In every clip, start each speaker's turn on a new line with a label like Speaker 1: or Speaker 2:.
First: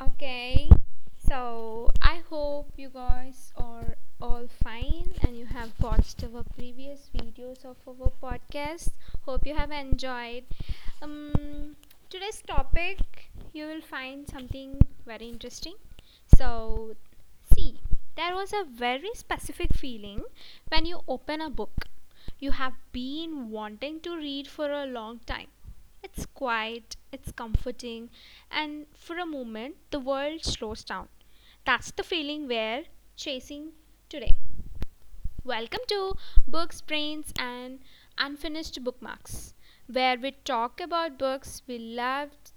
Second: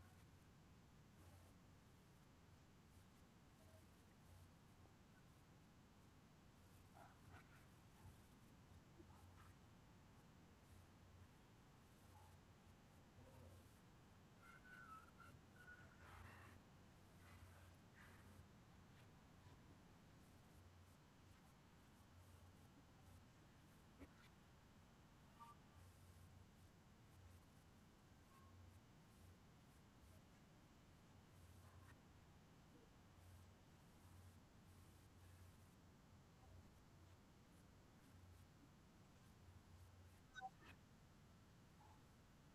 Speaker 1: Okay, so I hope you guys are all fine and you have watched our previous videos of our podcast. Hope you have enjoyed. Um, Today's topic you will find something very interesting. So, see me, there was a very specific feeling when you open a book you have been wanting to read for a long time. It's quiet, it's comforting, and for a moment the world slows down. That's the feeling we're chasing today. Welcome to Books, Brains, and Unfinished Bookmarks, where we talk about books we loved,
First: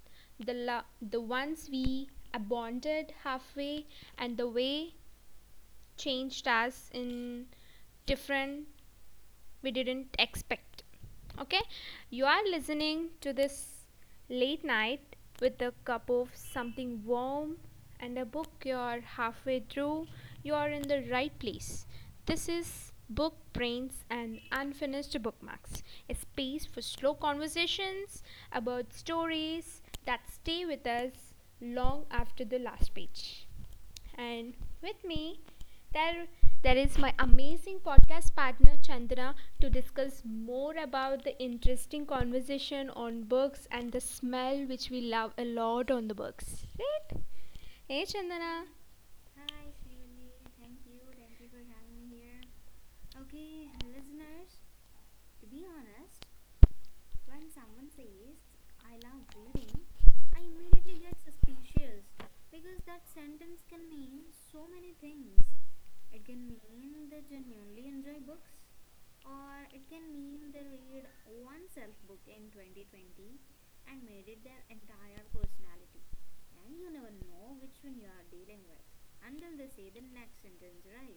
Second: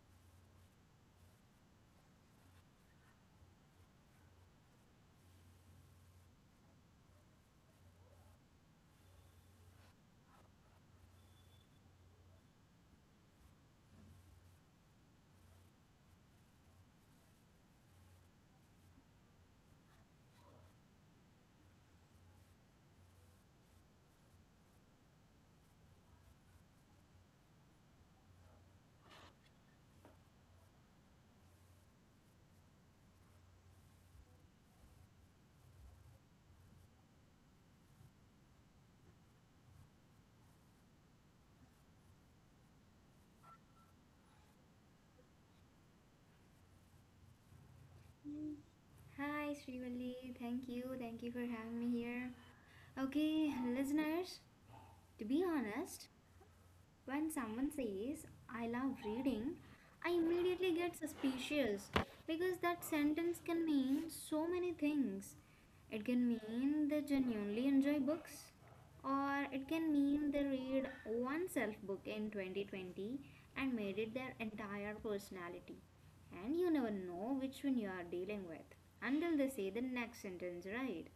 Speaker 1: the ones we abandoned halfway, and the way changed us in different we didn't expect. Okay, you are listening to this late night with a cup of something warm and a book you're halfway through. You are in the right place. This is Book Brains and Unfinished Bookmarks, a space for slow conversations about stories that stay with us long after the last page. And with me, there there is my amazing podcast partner Chandra, to discuss more about the interesting conversation on books and the smell which we love a lot on the books. Right? Hey Chandana.
Speaker 2: Hi, Srivalli. Thank you. Thank you for having me here. Okay, listeners, to be honest, when someone says, I love reading, I immediately get suspicious because that sentence can mean so many things. It can mean they genuinely enjoy books, or it can mean they read one self book in 2020 and made it their entire personality. And you never know which one you are dealing with until they say the next sentence, right?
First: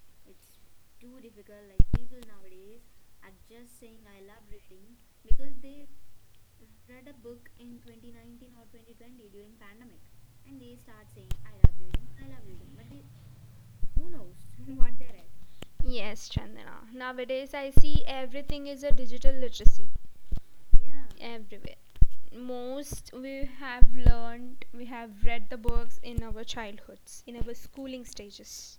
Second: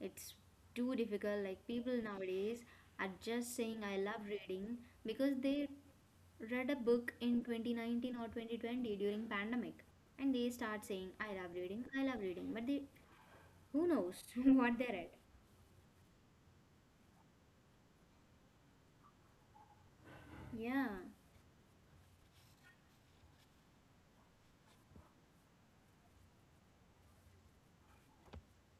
Speaker 2: It's too difficult. Like, people nowadays are just saying I love reading because they read a book in 2019 or 2020 during pandemic, and they start saying I love reading, but they, who knows what they read.
Speaker 1: Yes, Chandana. Nowadays I see everything is a digital literacy
Speaker 2: Yeah,
Speaker 1: everywhere. Most we have learned, we have read the books in our childhoods, in our schooling stages.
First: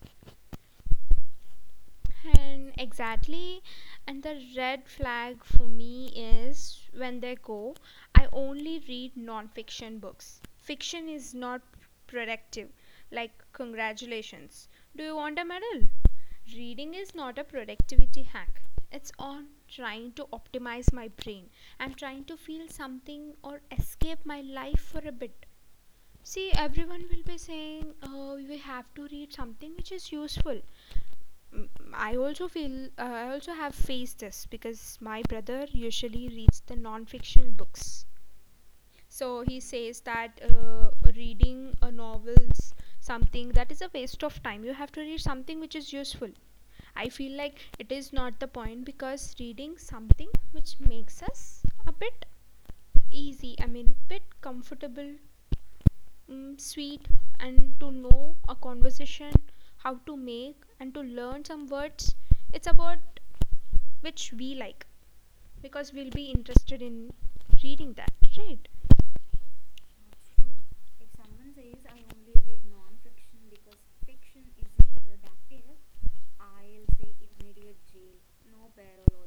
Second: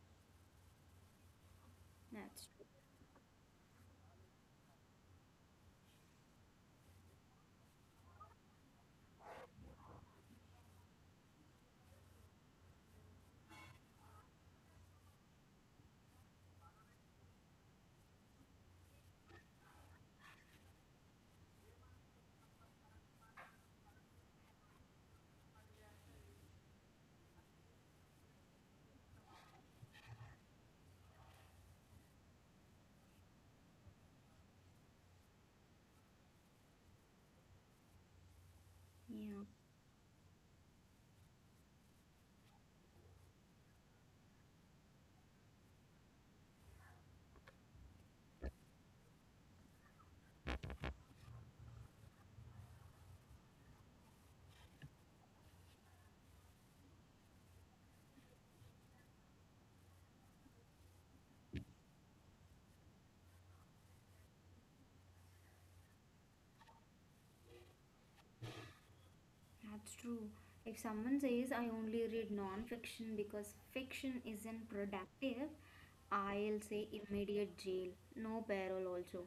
Speaker 2: that's true.
Speaker 1: And exactly, and the red flag for me is when they go, I only read non fiction books. Fiction is not productive. Like, congratulations. Do you want a medal? Reading is not a productivity hack. It's on trying to optimize my brain. I'm trying to feel something or escape my life for a bit. See, everyone will be saying, oh, you have to read something which is useful. Mm, I also feel, I also have faced this because my brother usually reads the non-fiction books. So
Speaker 2: Yeah,
Speaker 1: he says that reading a novel's something that is a waste of time. You have to read something which is useful. I feel like it is not the point because reading something which makes us a bit easy. I mean, bit comfortable, mm, sweet, and to know a conversation, how to make and to learn some words. It's about which we like because we'll be interested in reading that, right?
Speaker 2: that's true. If someone says I only read non-fiction because fiction isn't productive, I'll say immediate jail, no parole also.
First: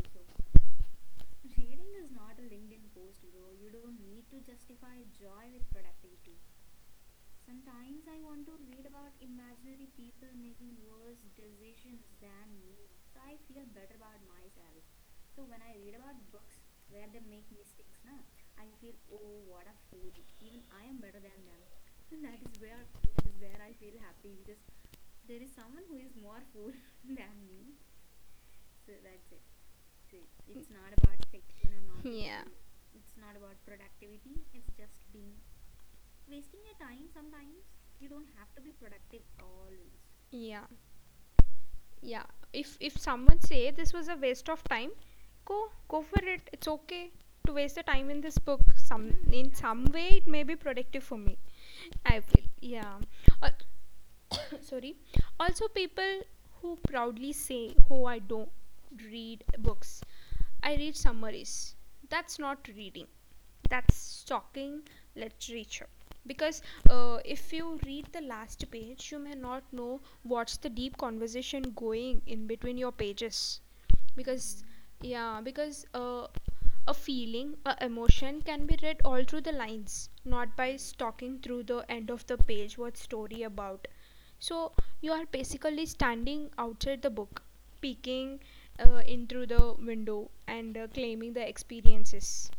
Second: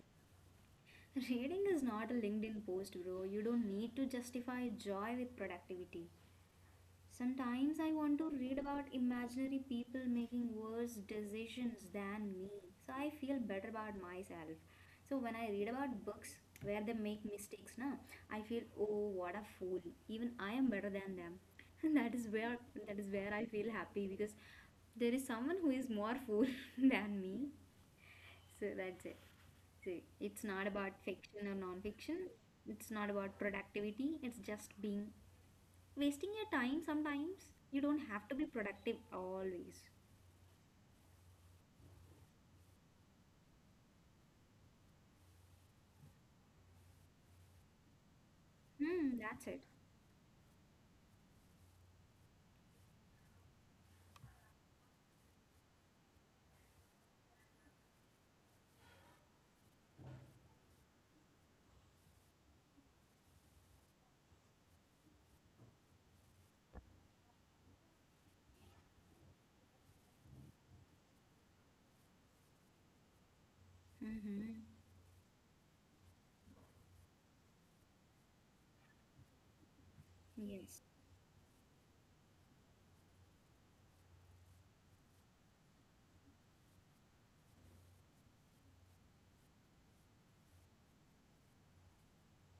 Speaker 2: Reading is not a LinkedIn post, bro. You don't need to justify joy with productivity. Sometimes I want to read about imaginary people making worse decisions than me, so I feel better about myself. So when I read about books where they make mistakes, now I feel, oh, what a fool. Even I am better than them. And that is where I feel happy because there is someone who is more fool than me, so that's it. So it's not about fiction or non-fiction.
Speaker 1: Yeah,
Speaker 2: It's not about productivity. It's just being wasting your time sometimes. You don't have to be productive always.
Speaker 1: yeah, yeah. If someone say this was a waste of time, go for it. It's okay to waste the time in this book. Some
Speaker 2: That's
Speaker 1: in
Speaker 2: it.
Speaker 1: some way it may be productive for me. I feel yeah. Uh, sorry. Also, people who proudly say, "Oh, I don't read books. I read summaries." That's not reading. That's stalking literature because if you read the last page you may not know what's the deep conversation going in between your pages
Speaker 2: Mm-hmm.
Speaker 1: because yeah because a feeling a emotion can be read all through the lines, not by
Speaker 2: Yes,
Speaker 1: stalking through the end of the page what story about. So you are basically standing outside the book peeking in through the window and claiming the experiences.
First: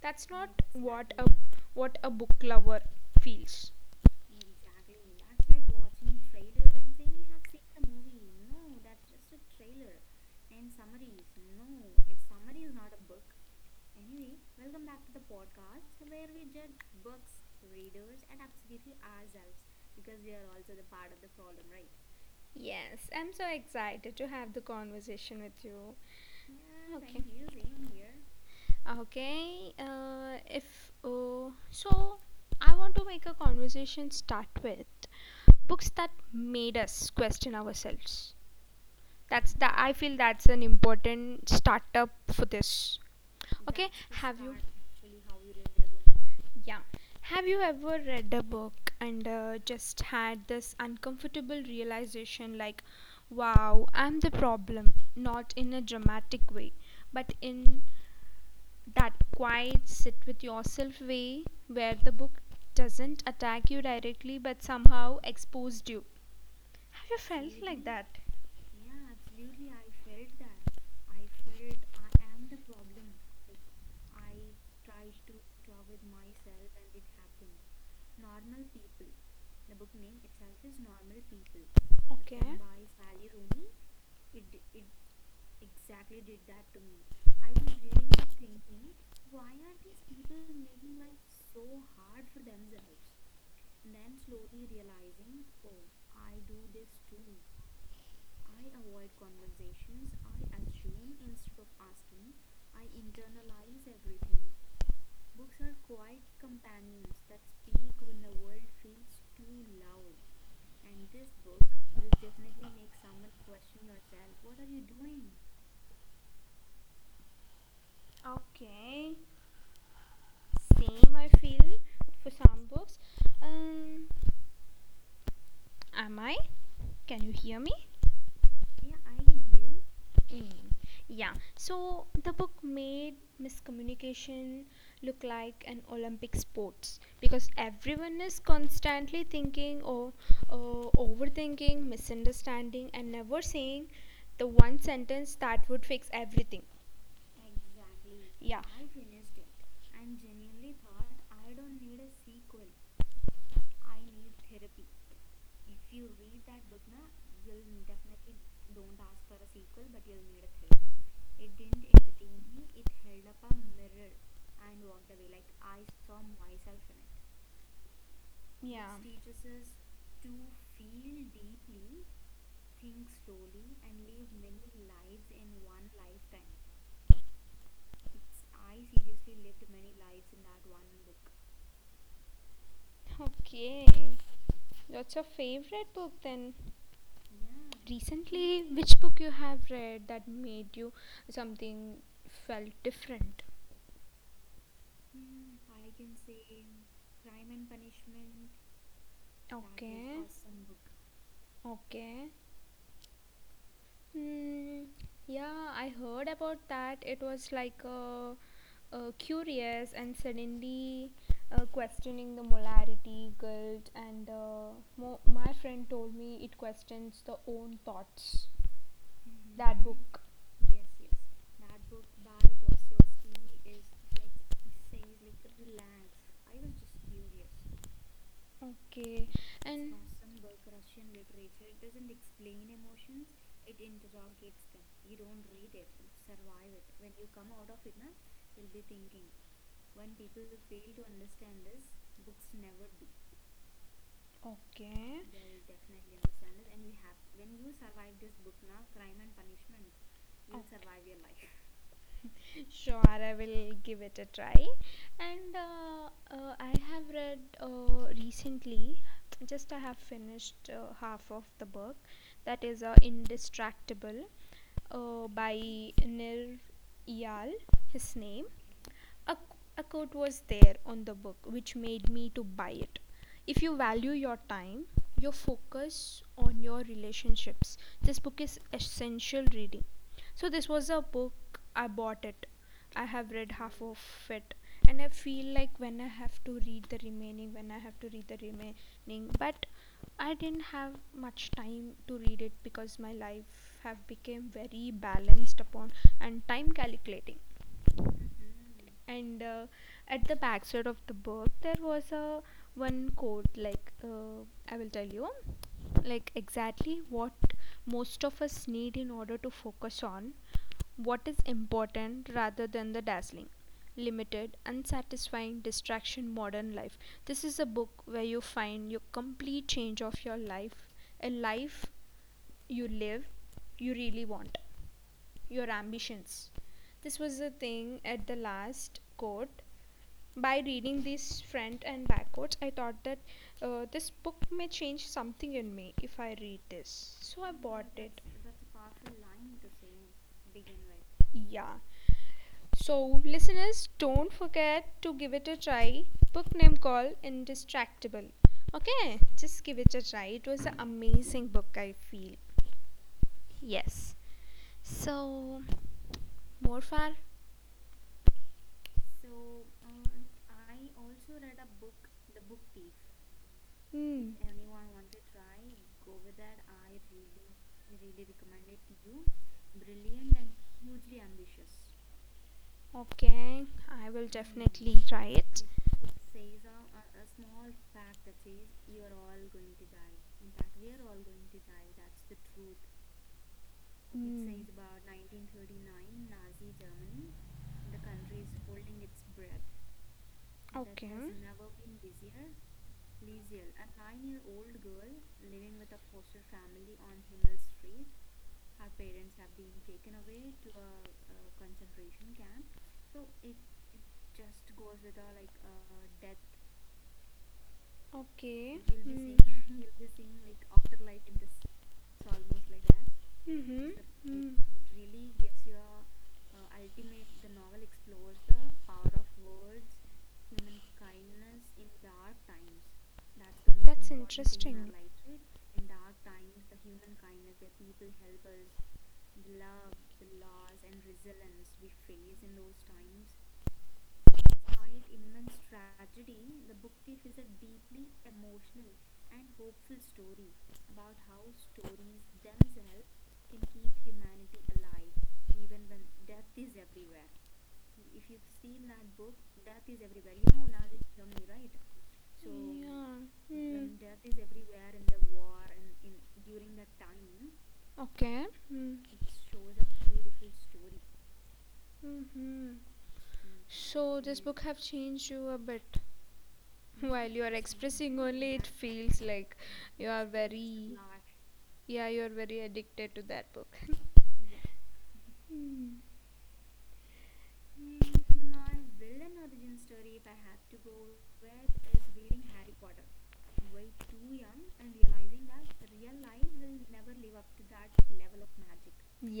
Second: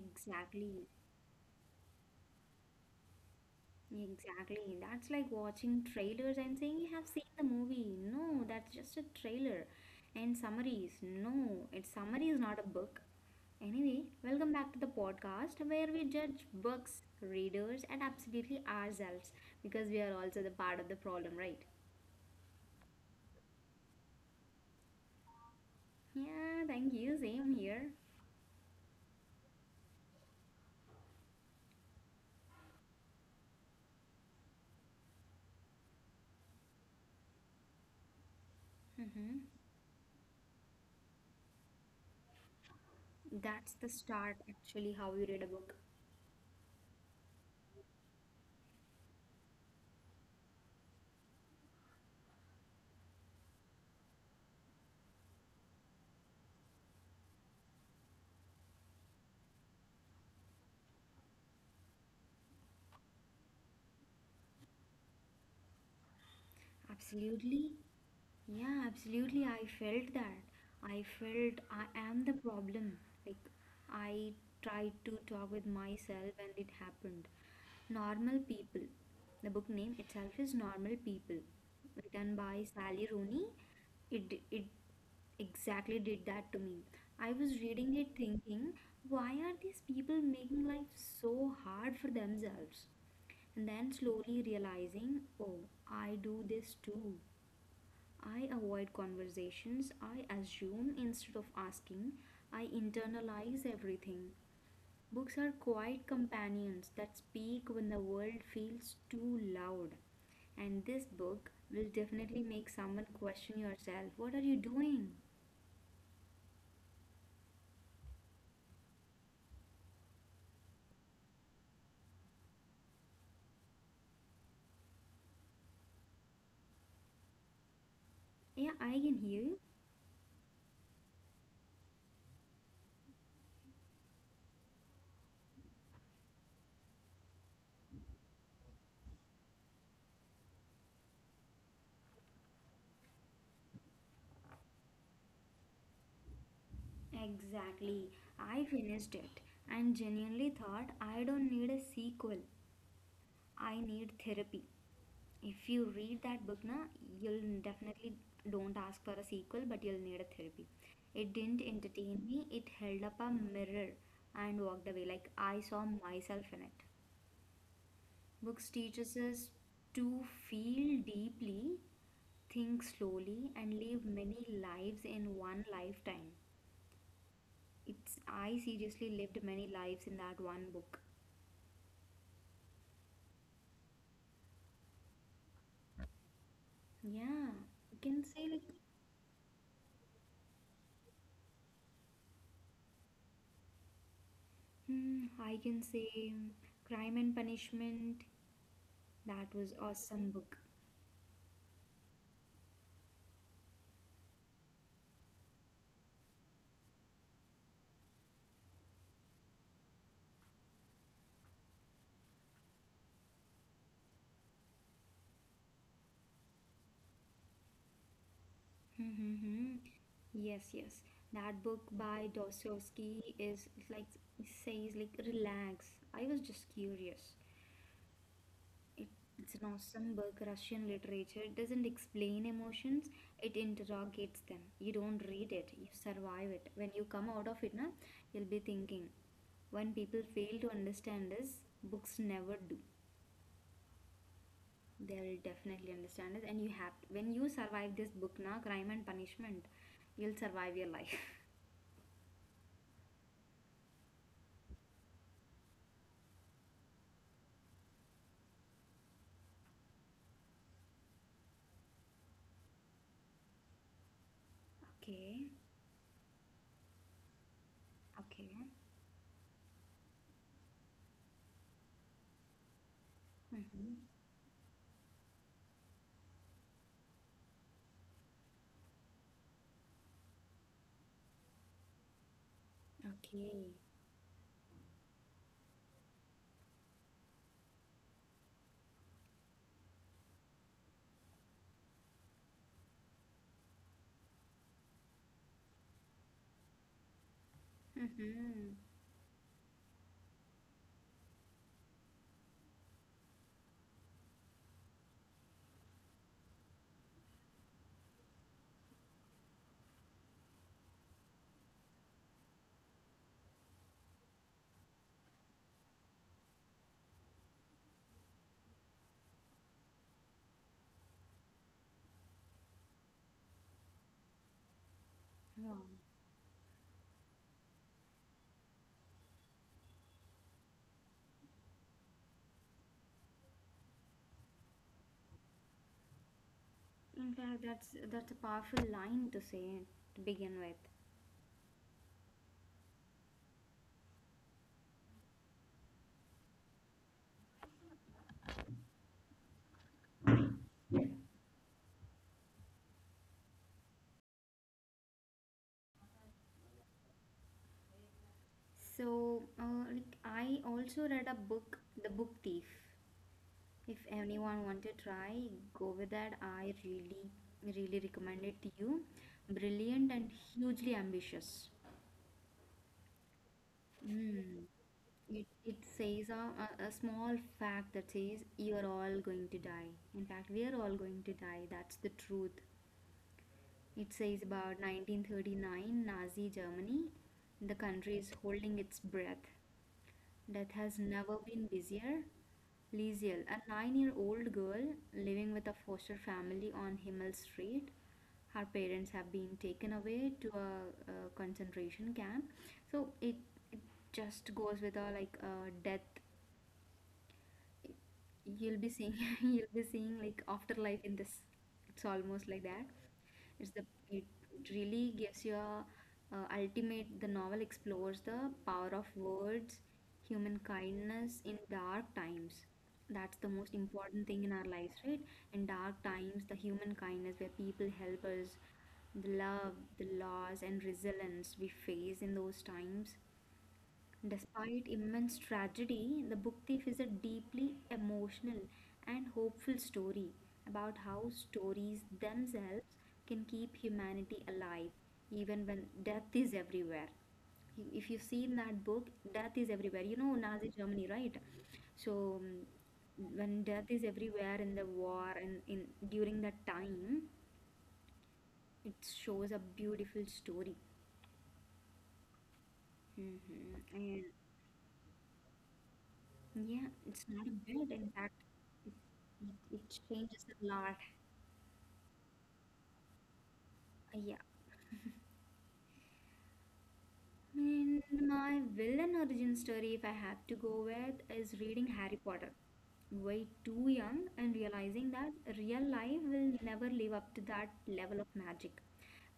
Speaker 1: That's not
Speaker 2: exactly.
Speaker 1: what a what a book lover feels.
Speaker 2: Exactly. That's like watching trailers and saying you have seen the movie. No, that's just a trailer. And summaries. No, its summary is not a book. Anyway, welcome back to the podcast where we judge books, readers, and absolutely ourselves because we are also the part of the problem, right?
Speaker 1: Yes, I'm so excited to have the conversation with you.
Speaker 2: Yeah, thank you.
Speaker 1: Okay.
Speaker 2: Same here.
Speaker 1: Okay, if so, I want to make a conversation start with books that made us question ourselves.
Speaker 2: Mm-hmm.
Speaker 1: That's the I feel that's an important startup for this.
Speaker 2: That's
Speaker 1: Okay,
Speaker 2: the start,
Speaker 1: have you?
Speaker 2: actually, how you read a book.
Speaker 1: Yeah. Have you ever read a book and just had this uncomfortable realization like, wow, I'm the problem? Not in a dramatic way, but in that quiet sit with yourself way where the book doesn't attack you directly but somehow exposed you. Have you felt
Speaker 2: Absolutely.
Speaker 1: like that?
Speaker 2: Yeah, absolutely. I felt that. I felt I am the problem. Like, I tried to talk with myself and it happened. Normal People. The book name itself is Normal People, written
Speaker 1: Okay.
Speaker 2: by Sally Rooney. It exactly did that to me. I was reading it thinking, why are these people making life so hard for themselves? And then slowly realizing, oh, I do this too. I avoid conversations, I assume instead of asking, I internalize everything. Books are quiet companions that speak when the world feels too loud. And this book will definitely make someone question yourself. What are you doing?
Speaker 1: Okay, same I feel for some books. Um, am I? Can you hear me?
Speaker 2: Yeah, I can hear you.
Speaker 1: Mm. Yeah. So the book made miscommunication look like an Olympic sports because everyone is constantly thinking or overthinking, misunderstanding, and never saying the one sentence that would fix everything.
Speaker 2: Exactly.
Speaker 1: Yeah.
Speaker 2: I finished it and genuinely thought I don't need a sequel. I need therapy. If you read that book, na, you'll definitely don't ask for a sequel, but you'll need a therapy. It didn't entertain me, it held up a mirror and walked away. Like, I saw myself in it. Books
Speaker 1: Yeah.
Speaker 2: teaches us to feel deeply, think slowly, and live many lives in one lifetime. It's i seriously lived many lives in that one book.
Speaker 1: Okay. What's your favorite book then?
Speaker 2: Yeah, you can say like,
Speaker 1: Recently, which book you have read that made you something felt different?
Speaker 2: I can say Crime and Punishment. That was
Speaker 1: Okay.
Speaker 2: awesome book.
Speaker 1: Okay. Hmm. Yeah, I heard about that. It was like a curious and suddenly questioning the molarity, guilt, and my friend told me it questions the own thoughts.
Speaker 2: Mm-hmm.
Speaker 1: That book.
Speaker 2: Yes, yes. That book by Dostoevsky is like it says like relax. I was just curious. It,
Speaker 1: Okay.
Speaker 2: it's an
Speaker 1: And
Speaker 2: awesome book. Russian literature doesn't explain emotions. It interrogates them. You don't read it. You survive it. When you come out of it, na, you'll be thinking. When people fail to understand this, books never do. They
Speaker 1: okay.
Speaker 2: will definitely understand this, and you have to, when you survive this book now, Crime and Punishment, you'll survive your life.
Speaker 1: Sure, I will give it a try. And I have read recently, just I have finished half of the book, that is Indistractable
Speaker 2: Okay.
Speaker 1: by Nir Eyal, his name.
Speaker 2: Okay.
Speaker 1: A, a quote was there on the book which made me to buy it. If you
Speaker 2: Mm-hmm.
Speaker 1: value your time, your focus on your relationships, this book is essential reading. So this was a book I bought it. I have read
Speaker 2: Okay.
Speaker 1: half of it, and I feel like when I have to read the remaining when I have to read the remaining but I didn't have much time to read it because my life have become very balanced upon and time calculating.
Speaker 2: Mm-hmm.
Speaker 1: Mm-hmm. And at the backside of the book there was a one quote like, I will tell you like exactly what most of us need in order to focus on what is important rather than the dazzling limited unsatisfying distraction modern life. This is a book where you find your complete change of your life, a life you live you really want, your
Speaker 2: Wow.
Speaker 1: ambitions. This was the thing at the last quote. By reading these front and back quotes, I thought that this book may change something in me if I read this.
Speaker 2: In
Speaker 1: So I
Speaker 2: fact,
Speaker 1: bought
Speaker 2: that's
Speaker 1: it.
Speaker 2: that's a powerful line to say to begin with.
Speaker 1: Yeah. So, listeners, don't forget to give it a try. Book name called Indistractable. Okay, just give it a try. It was an amazing book, I feel. Yes. So, Morfar.
Speaker 2: So like, I also read a book, The Book Thief. If
Speaker 1: Hmm.
Speaker 2: anyone want to try, go with that. I really really recommend it to you. Brilliant and hugely ambitious.
Speaker 1: Okay, I will
Speaker 2: Hmm.
Speaker 1: try
Speaker 2: It,
Speaker 1: it.
Speaker 2: it says a small fact that says you're all going to die. In fact, we're all going to die. That's the truth. It says about 1939 Nazi Germany. The country is holding its breath. Death has never been busier. Liesel, a 9-year old girl living with a foster family on Himmel Street. Her parents have been taken away to a concentration camp. So it just goes with a like a death. You'll be seeing
Speaker 1: Okay.
Speaker 2: you'll be seeing like afterlife in this. It's almost like that. It's the it
Speaker 1: Mm-hmm.
Speaker 2: really gives you a ultimate, the novel explores the power of words, human kindness in dark times. That's the most important thing in our lives, right? In dark times, the human kindness where people help us, the love, the loss, and resilience we face in those times. Despite immense tragedy, The Book Thief is a deeply emotional and hopeful story about how stories themselves can keep humanity alive even when death is everywhere. If you see in that book, death is everywhere. You know Nazi Germany, right? So when death
Speaker 1: Mm.
Speaker 2: is everywhere in the war and in during that time,
Speaker 1: Okay.
Speaker 2: it
Speaker 1: Mm.
Speaker 2: shows a beautiful story.
Speaker 1: Hmm. So
Speaker 2: And
Speaker 1: this book have changed you a bit.
Speaker 2: yeah, it's
Speaker 1: While you
Speaker 2: not a
Speaker 1: are
Speaker 2: bad, in
Speaker 1: expressing
Speaker 2: fact.
Speaker 1: only, it feels like
Speaker 2: It
Speaker 1: you are
Speaker 2: changes a
Speaker 1: very,
Speaker 2: lot.
Speaker 1: yeah, you are very addicted to that book.
Speaker 2: Yeah.
Speaker 1: Hmm.
Speaker 2: And my villain origin story, if I have to go with, is reading Harry Potter. Way too young and realizing that real life will never live up to that level of magic.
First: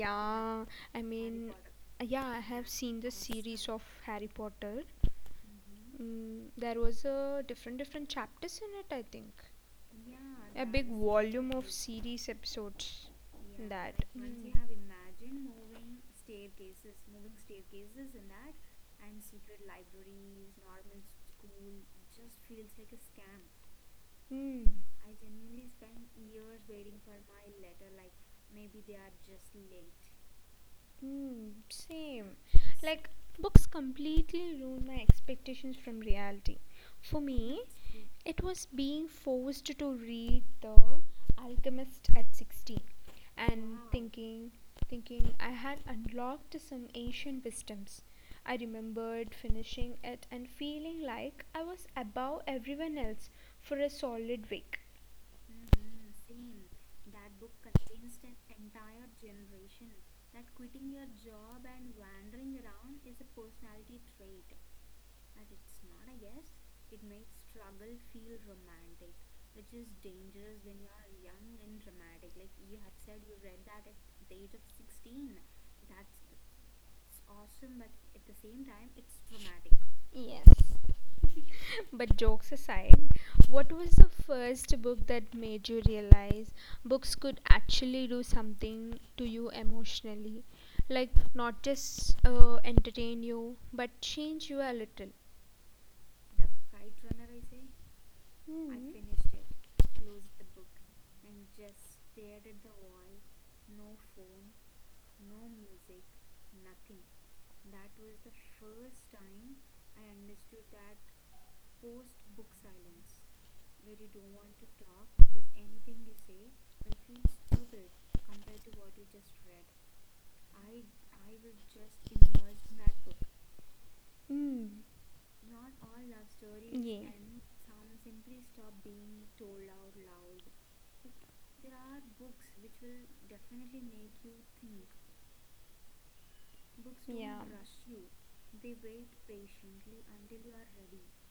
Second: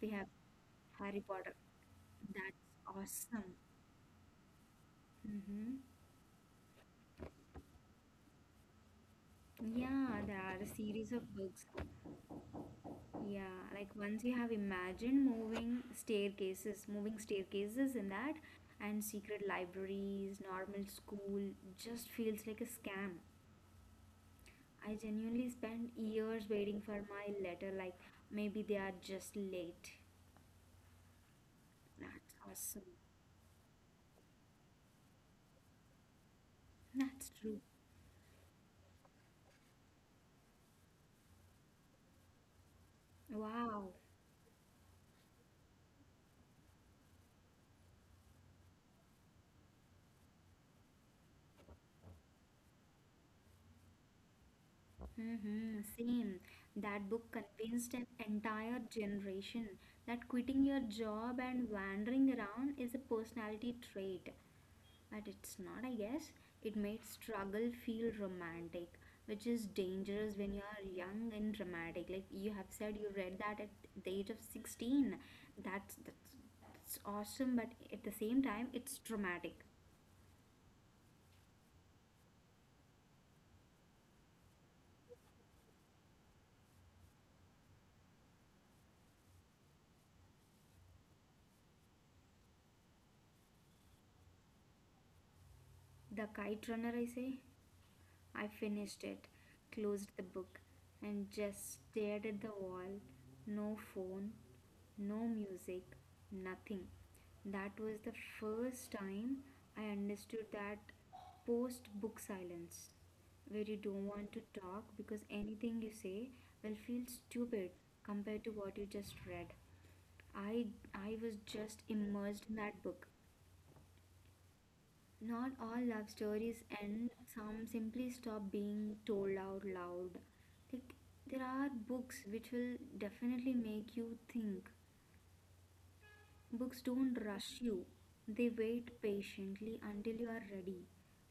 Speaker 2: We have
Speaker 1: I Harry
Speaker 2: Harry
Speaker 1: mean,
Speaker 2: Potter.
Speaker 1: Potter. Yeah, I
Speaker 2: That's
Speaker 1: have seen the
Speaker 2: awesome.
Speaker 1: series of Harry Potter.
Speaker 2: Mm-hmm.
Speaker 1: Mm, there was a different chapters in it, I think.
Speaker 2: Yeah, there are a
Speaker 1: A big
Speaker 2: series of
Speaker 1: volume
Speaker 2: books.
Speaker 1: of series episodes
Speaker 2: Yeah,
Speaker 1: in
Speaker 2: like,
Speaker 1: that.
Speaker 2: once
Speaker 1: Like
Speaker 2: you have
Speaker 1: Mm.
Speaker 2: imagined moving staircases in that, and secret libraries, normal school just feels like a scam.
Speaker 1: Mm.
Speaker 2: I genuinely spent years waiting for my letter, like maybe they are just late.
Speaker 1: Hmm,
Speaker 2: That's
Speaker 1: same.
Speaker 2: awesome.
Speaker 1: Like, books completely ruined my expectations from reality. For
Speaker 2: That's true.
Speaker 1: me, it was being forced to read The Alchemist at 16 and
Speaker 2: Wow.
Speaker 1: thinking I had unlocked some ancient wisdoms. I remembered finishing it and feeling like I was above everyone else for a solid week.
Speaker 2: Mm-hmm. Same. That book convinced an entire generation that quitting your job and wandering around is a personality trait. But it's not, I guess. It made struggle feel romantic, which is dangerous when you are young and dramatic. Like you have said, you read that at the age of 16. That's, that's, that's awesome, but at the same time, it's dramatic.
Speaker 1: Yes, but jokes aside, what was the first book that made you realize books could actually do something to you emotionally? Like, not just entertain you, but change you a little.
Speaker 2: The Kite Runner, I say. I
Speaker 1: I Hmm.
Speaker 2: finished it,
Speaker 1: finished it.
Speaker 2: closed the book, and just stared at the wall. No phone, no music, nothing. That was the first time I understood that post book
Speaker 1: Forced
Speaker 2: silence,
Speaker 1: silence.
Speaker 2: where you don't want to talk because anything you
Speaker 1: Thing is,
Speaker 2: say
Speaker 1: feels
Speaker 2: will feel stupid
Speaker 1: stupid.
Speaker 2: compared to
Speaker 1: Construct.
Speaker 2: what you just read. I I was just immersed in that book.
Speaker 1: Mm.
Speaker 2: Not all love stories end,
Speaker 1: Yeah.
Speaker 2: some simply stop being told out loud. Like, there are books which will definitely make you think. Books don't
Speaker 1: Yeah.
Speaker 2: rush you, they wait patiently until you are ready.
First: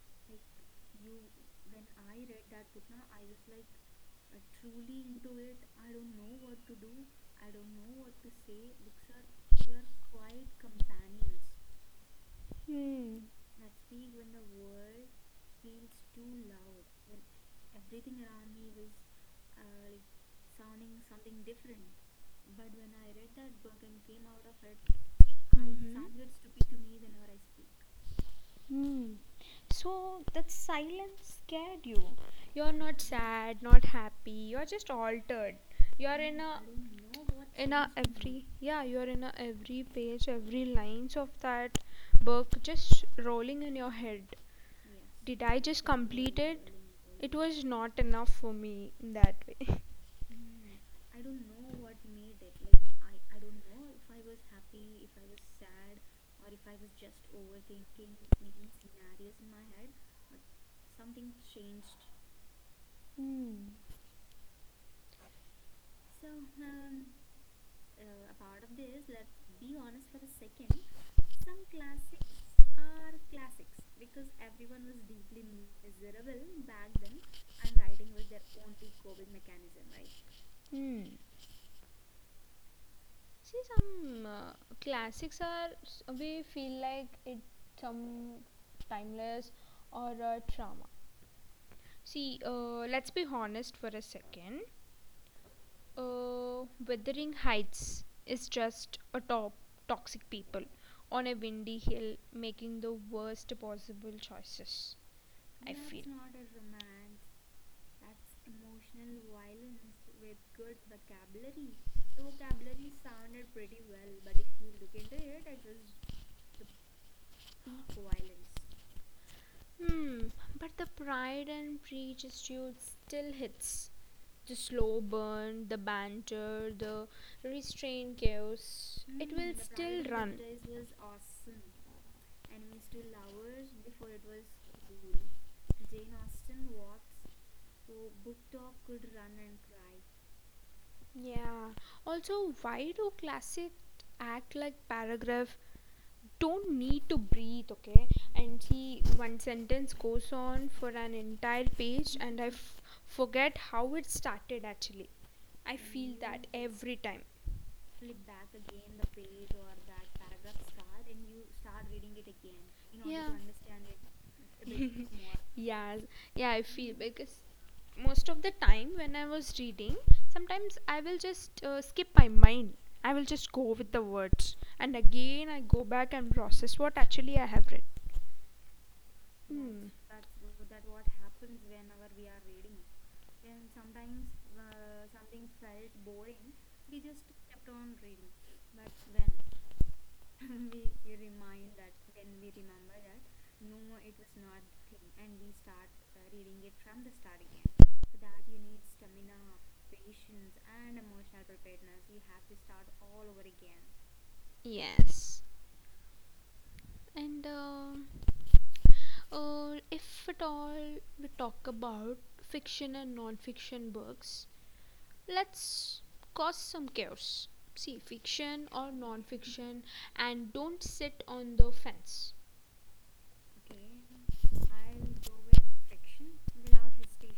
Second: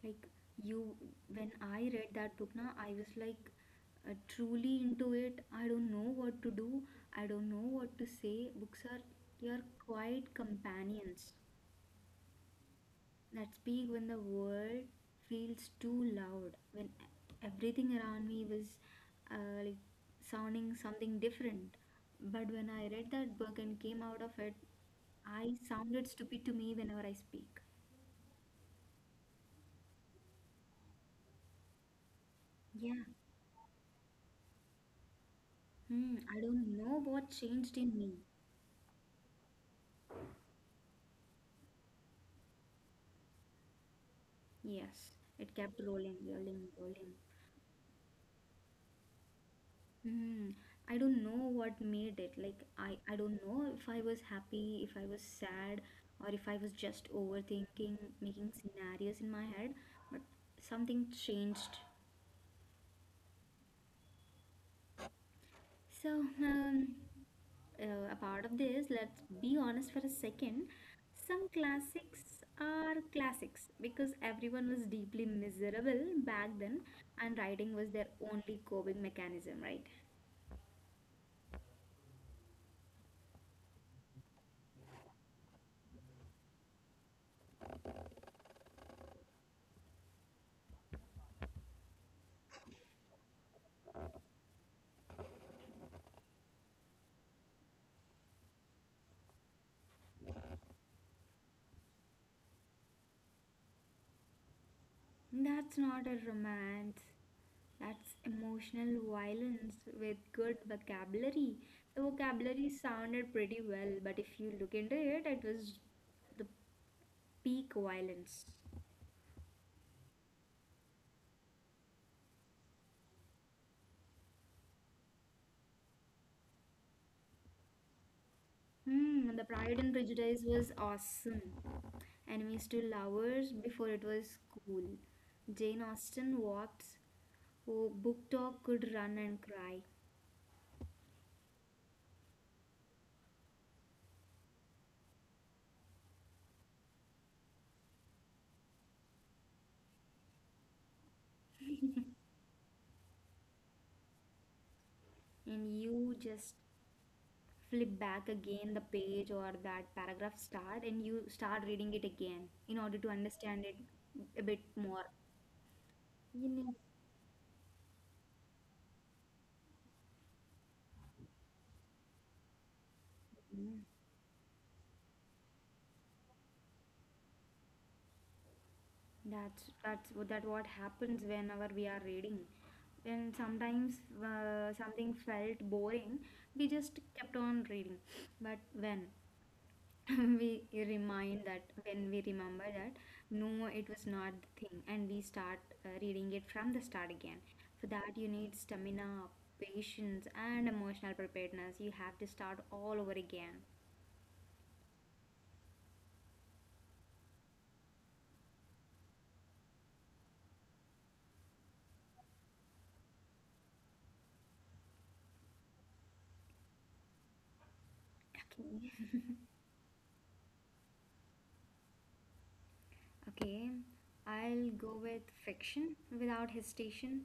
Speaker 2: Like, you, when I read that book, now I was like, truly into it. I don't know what to do, I don't know what to say. Books are your quiet companions
Speaker 1: Mm.
Speaker 2: that speak when the world feels too loud, when everything around me was like sounding something different. But when I read that book and came out of it, I sounded
Speaker 1: Mhm.
Speaker 2: stupid to me whenever I speak.
Speaker 1: Hmm. So that silence scared you. You're not
Speaker 2: Yeah,
Speaker 1: sad, not happy. You're just altered. You're in
Speaker 2: I
Speaker 1: a I
Speaker 2: don't know
Speaker 1: don't know
Speaker 2: what
Speaker 1: what in
Speaker 2: changed
Speaker 1: a silence
Speaker 2: in
Speaker 1: means.
Speaker 2: me.
Speaker 1: Every yeah. You're in a every page, every lines of that book just rolling in your head. Yes,
Speaker 2: Yes,
Speaker 1: did
Speaker 2: it
Speaker 1: I
Speaker 2: kept
Speaker 1: just definitely
Speaker 2: rolling,
Speaker 1: complete
Speaker 2: rolling,
Speaker 1: it?
Speaker 2: rolling.
Speaker 1: Rolling in. It was not enough for me in that way.
Speaker 2: Hmm. I don't know what made it. Like I don't know if I was happy, if I was sad, or if I was just overthinking, making scenarios in my head, but something changed.
Speaker 1: Hmm.
Speaker 2: So, um, a part of this, let's be honest for a second. Some classics are classics because everyone was deeply miserable back then, and writing was their only coping mechanism, right?
Speaker 1: Hmm. See some classics are s- we feel like it some timeless or a trauma. See, let's be honest for a second. Wuthering Heights is just a top toxic people on a windy hill making the worst possible choices. I
Speaker 2: That's
Speaker 1: feel.
Speaker 2: not a romance. That's emotional violence with good vocabulary. The vocabulary sounded pretty well, but if you look into it, it was the peak violence.
Speaker 1: Hmm, but the Pride and Prejudice still hits. The slow burn, the banter, the restrained chaos. It
Speaker 2: Hmm,
Speaker 1: Mm,
Speaker 2: the
Speaker 1: will the
Speaker 2: Pride and
Speaker 1: still private run.
Speaker 2: Prejudice was
Speaker 1: Updates.
Speaker 2: awesome. Enemies to lovers before it was cool. Jane Austen walked, oh, book talk could run and cry,
Speaker 1: Yeah. Also, why do classic act like paragraph don't need to breathe, okay? And see, one sentence goes on for an entire page, and forget how it started actually. I
Speaker 2: and you
Speaker 1: feel that
Speaker 2: just
Speaker 1: Mm, every time.
Speaker 2: flip back again the page, or that paragraph start, and you start reading it again in order to
Speaker 1: Yeah.
Speaker 2: understand it a bit more.
Speaker 1: Yeah,
Speaker 2: You
Speaker 1: yeah, I
Speaker 2: know,
Speaker 1: feel because most of the time when I was reading sometimes I will just skip my mind. I will just go
Speaker 2: mm,
Speaker 1: with the words and again I go back and process what actually I have read.
Speaker 2: that's
Speaker 1: Hmm.
Speaker 2: that's what that what happens whenever we are reading. And sometimes something felt boring, we just kept on reading, but when we remind that when we remember that, no, it was not the thing, and we start reading it from the start again. For that, you need stamina, patience, and emotional preparedness. You have to start all over again.
Speaker 1: Yes. And if at all we talk about fiction and non-fiction books, let's cause some chaos. See, fiction or
Speaker 2: Okay.
Speaker 1: non fiction, and don't sit on the fence.
Speaker 2: Okay, I'll go with fiction without hesitation.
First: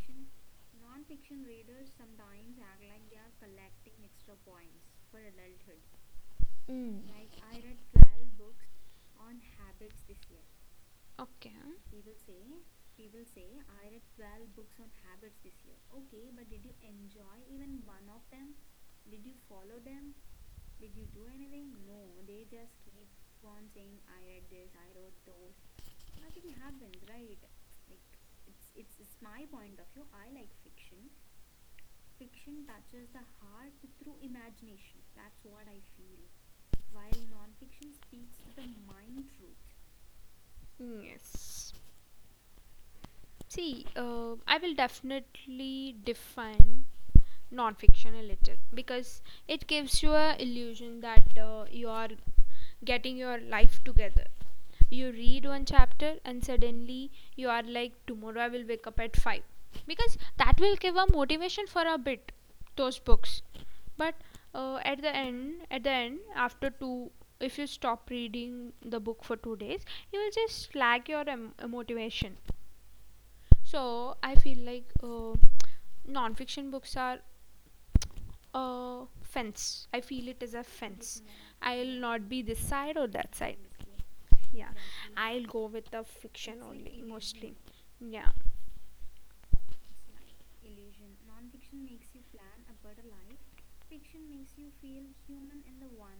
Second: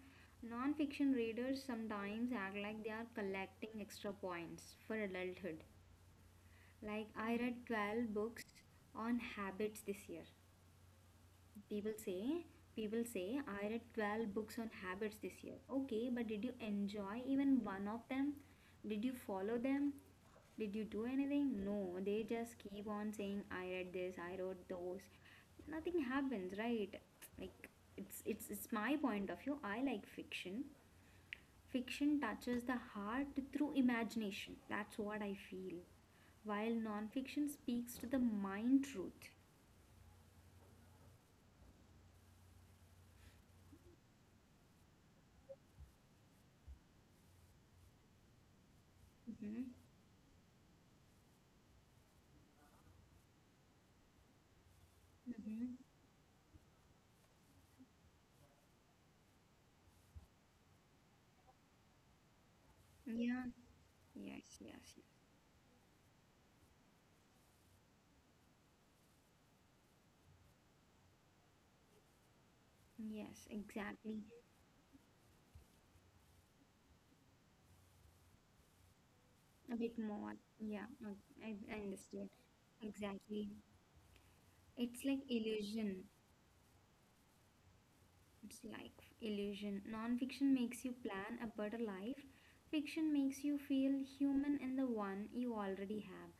Speaker 2: Non-fiction readers sometimes act like they are collecting extra points for adulthood,
Speaker 1: Mm.
Speaker 2: like I read 12 books on habits this year.
Speaker 1: Okay.
Speaker 2: People say, people say, I read 12 books on habits this year. Okay, but did you enjoy even one of them? Did you follow them? Did you do anything? No, they just keep on saying, I read this, I wrote those. Nothing happens, right? Like, it's my point of view. I like fiction. Fiction touches the heart through imagination. That's what I feel. While non-fiction speaks to the mind truth.
Speaker 1: Yes. See, I will definitely define non-fiction a little because
Speaker 2: Mm-hmm.
Speaker 1: it gives you a illusion that you are getting your life together. You read
Speaker 2: Mm-hmm.
Speaker 1: one chapter and suddenly you are like tomorrow I will wake up at 5 because that will give a motivation for a bit, those
Speaker 2: Yeah.
Speaker 1: books. But
Speaker 2: Yes, yes,
Speaker 1: at the end after two, if you stop reading the book for 2 days you will just lag your motivation.
Speaker 2: yes, exactly.
Speaker 1: So I feel like non-fiction books are a
Speaker 2: A bit
Speaker 1: fence. I
Speaker 2: more.
Speaker 1: feel it is a
Speaker 2: Yeah, I understand.
Speaker 1: not be this side or
Speaker 2: Exactly.
Speaker 1: that. Yeah,
Speaker 2: It's like
Speaker 1: I'll go
Speaker 2: illusion.
Speaker 1: with the fiction. Yeah.
Speaker 2: It's like illusion. Non-fiction makes you plan a better life. Fiction makes you feel human in the one you already have.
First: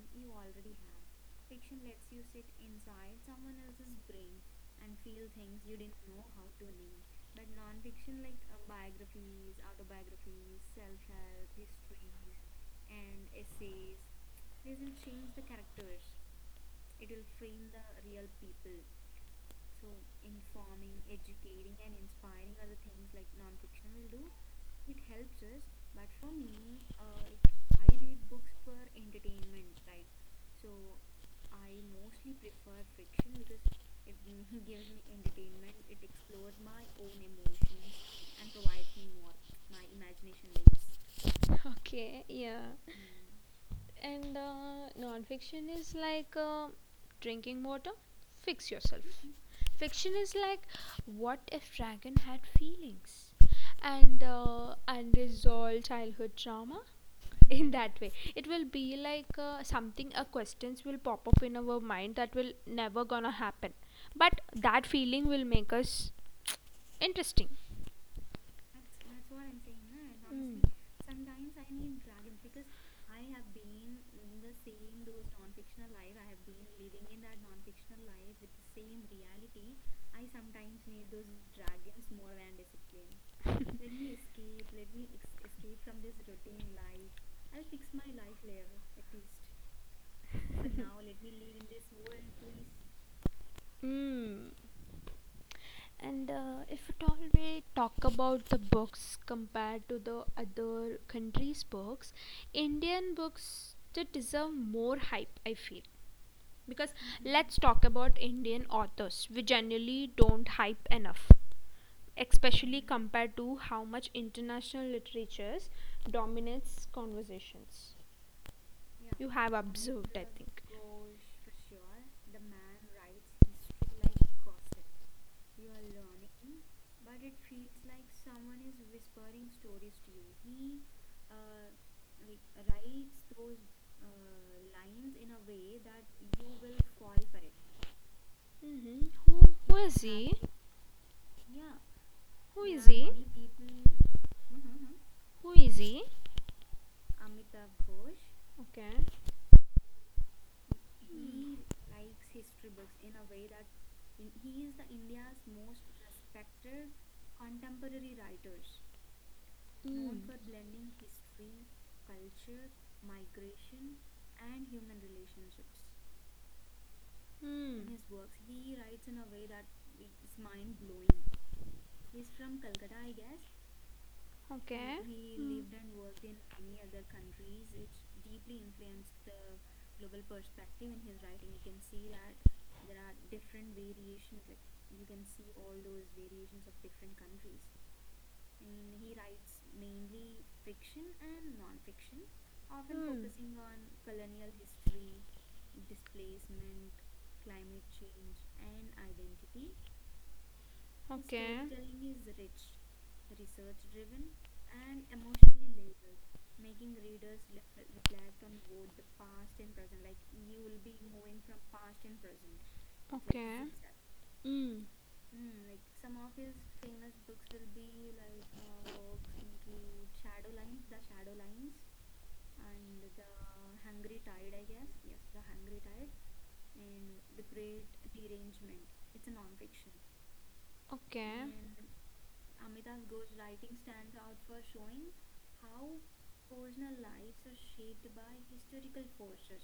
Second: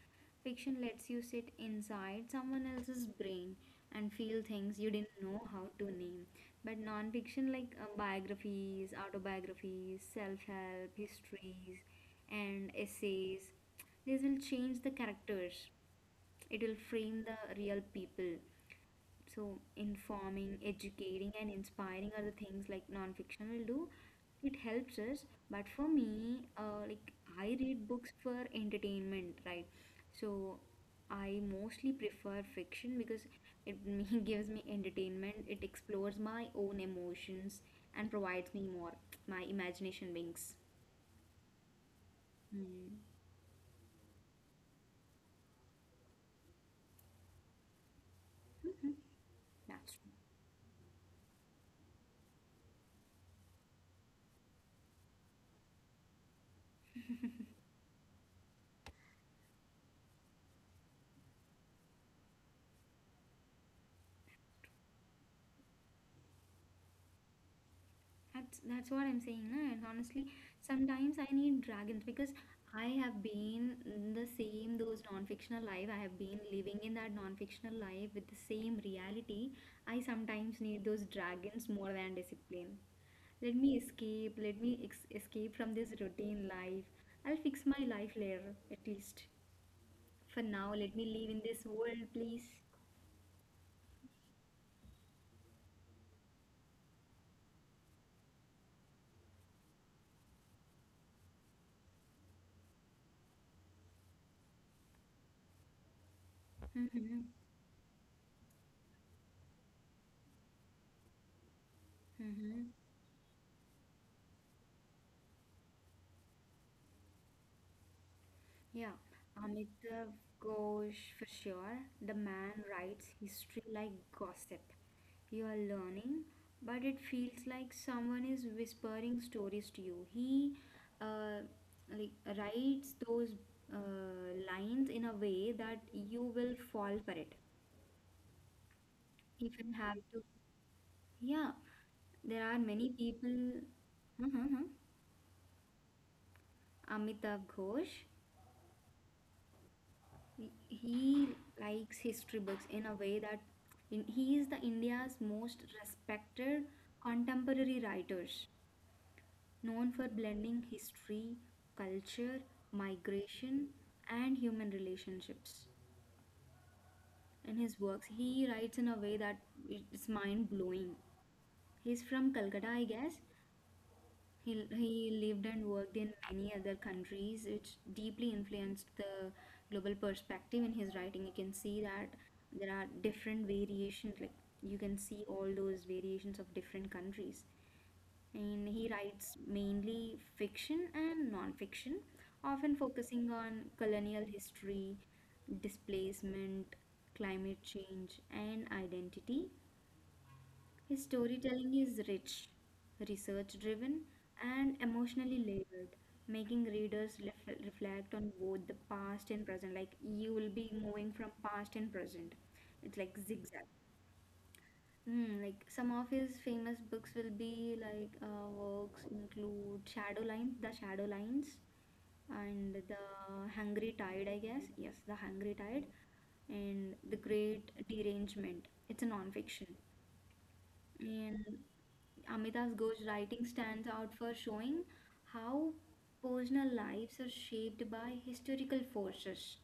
Speaker 2: Fiction lets you sit inside someone else's brain and feel things you didn't know how to name. But non-fiction like biographies, autobiographies, self-help, histories, and essays, these will change the characters. It will frame the real people. So, informing, educating, and inspiring are the things like non-fiction will do. It helps us, but for me, like I read books for entertainment, right? So, I mostly prefer fiction because it me gives me entertainment. It explores my own emotions and provides me more my imagination wings.
Speaker 1: Okay, yeah.
Speaker 2: Hmm.
Speaker 1: And non-fiction is like drinking water. Fix
Speaker 2: Mhm.
Speaker 1: yourself.
Speaker 2: That's
Speaker 1: Fiction
Speaker 2: true.
Speaker 1: is like what if dragon had feelings and unresolved childhood trauma in that way it will be like something a questions will pop up in our mind that will never gonna happen but that feeling will make us interesting
Speaker 2: That's what I'm saying, na? And honestly, sometimes I need dragons because I have been in the same those non-fictional life. I have been living in that non-fictional life with the same reality. I sometimes need those dragons more than discipline. Let me escape. Let me escape from this routine life. I'll fix my life later, at least. For now, let me live in this world, please.
Speaker 1: mm. And if at all we talk about the books compared to the other countries books, Indian books they deserve more hype I feel because
Speaker 2: Mm-hmm.
Speaker 1: talk about Indian authors we generally don't hype enough,
Speaker 2: Mm-hmm.
Speaker 1: especially compared to how much international literatures dominates conversations.
Speaker 2: Yeah,
Speaker 1: Have.
Speaker 2: Amitav Ghosh for sure. The man writes history like gossip. You are learning, but it feels like someone is whispering stories to you. He uh, like writes those uh, lines in a way that you will fall for it.
Speaker 1: Mm-hmm.
Speaker 2: Even
Speaker 1: Who is
Speaker 2: have to.
Speaker 1: he?
Speaker 2: Yeah, there are many people. uh
Speaker 1: Who is he?
Speaker 2: Amitav Ghosh.
Speaker 1: Okay.
Speaker 2: He likes history books in a way that he is the India's most respected contemporary writers, known for blending history, culture, migration, and human relationships. In his
Speaker 1: Mm,
Speaker 2: works, he writes in a way that it's mind blowing. He's from Calcutta, I guess. He,
Speaker 1: okay.
Speaker 2: he lived and worked in many other countries, which deeply influenced the global perspective in his writing. You can see that there are different variations, like you can see all those variations of different countries. And he writes mainly fiction and non fiction, often focusing on colonial history, displacement, climate change, and identity. His storytelling is rich, research driven, and emotionally layered, making readers reflect on both the past and present. Like you will be moving from past and present. It's like zigzag.
Speaker 1: Mm,
Speaker 2: Mm, like some of his famous books will be like works include The Shadow Lines, and The Hungry Tide, I guess. Yes, The Hungry Tide, and The Great Derangement. It's a non fiction.
Speaker 1: okay.
Speaker 2: And Amita's Ghosh writing stands out for showing how personal lives are shaped by historical forces.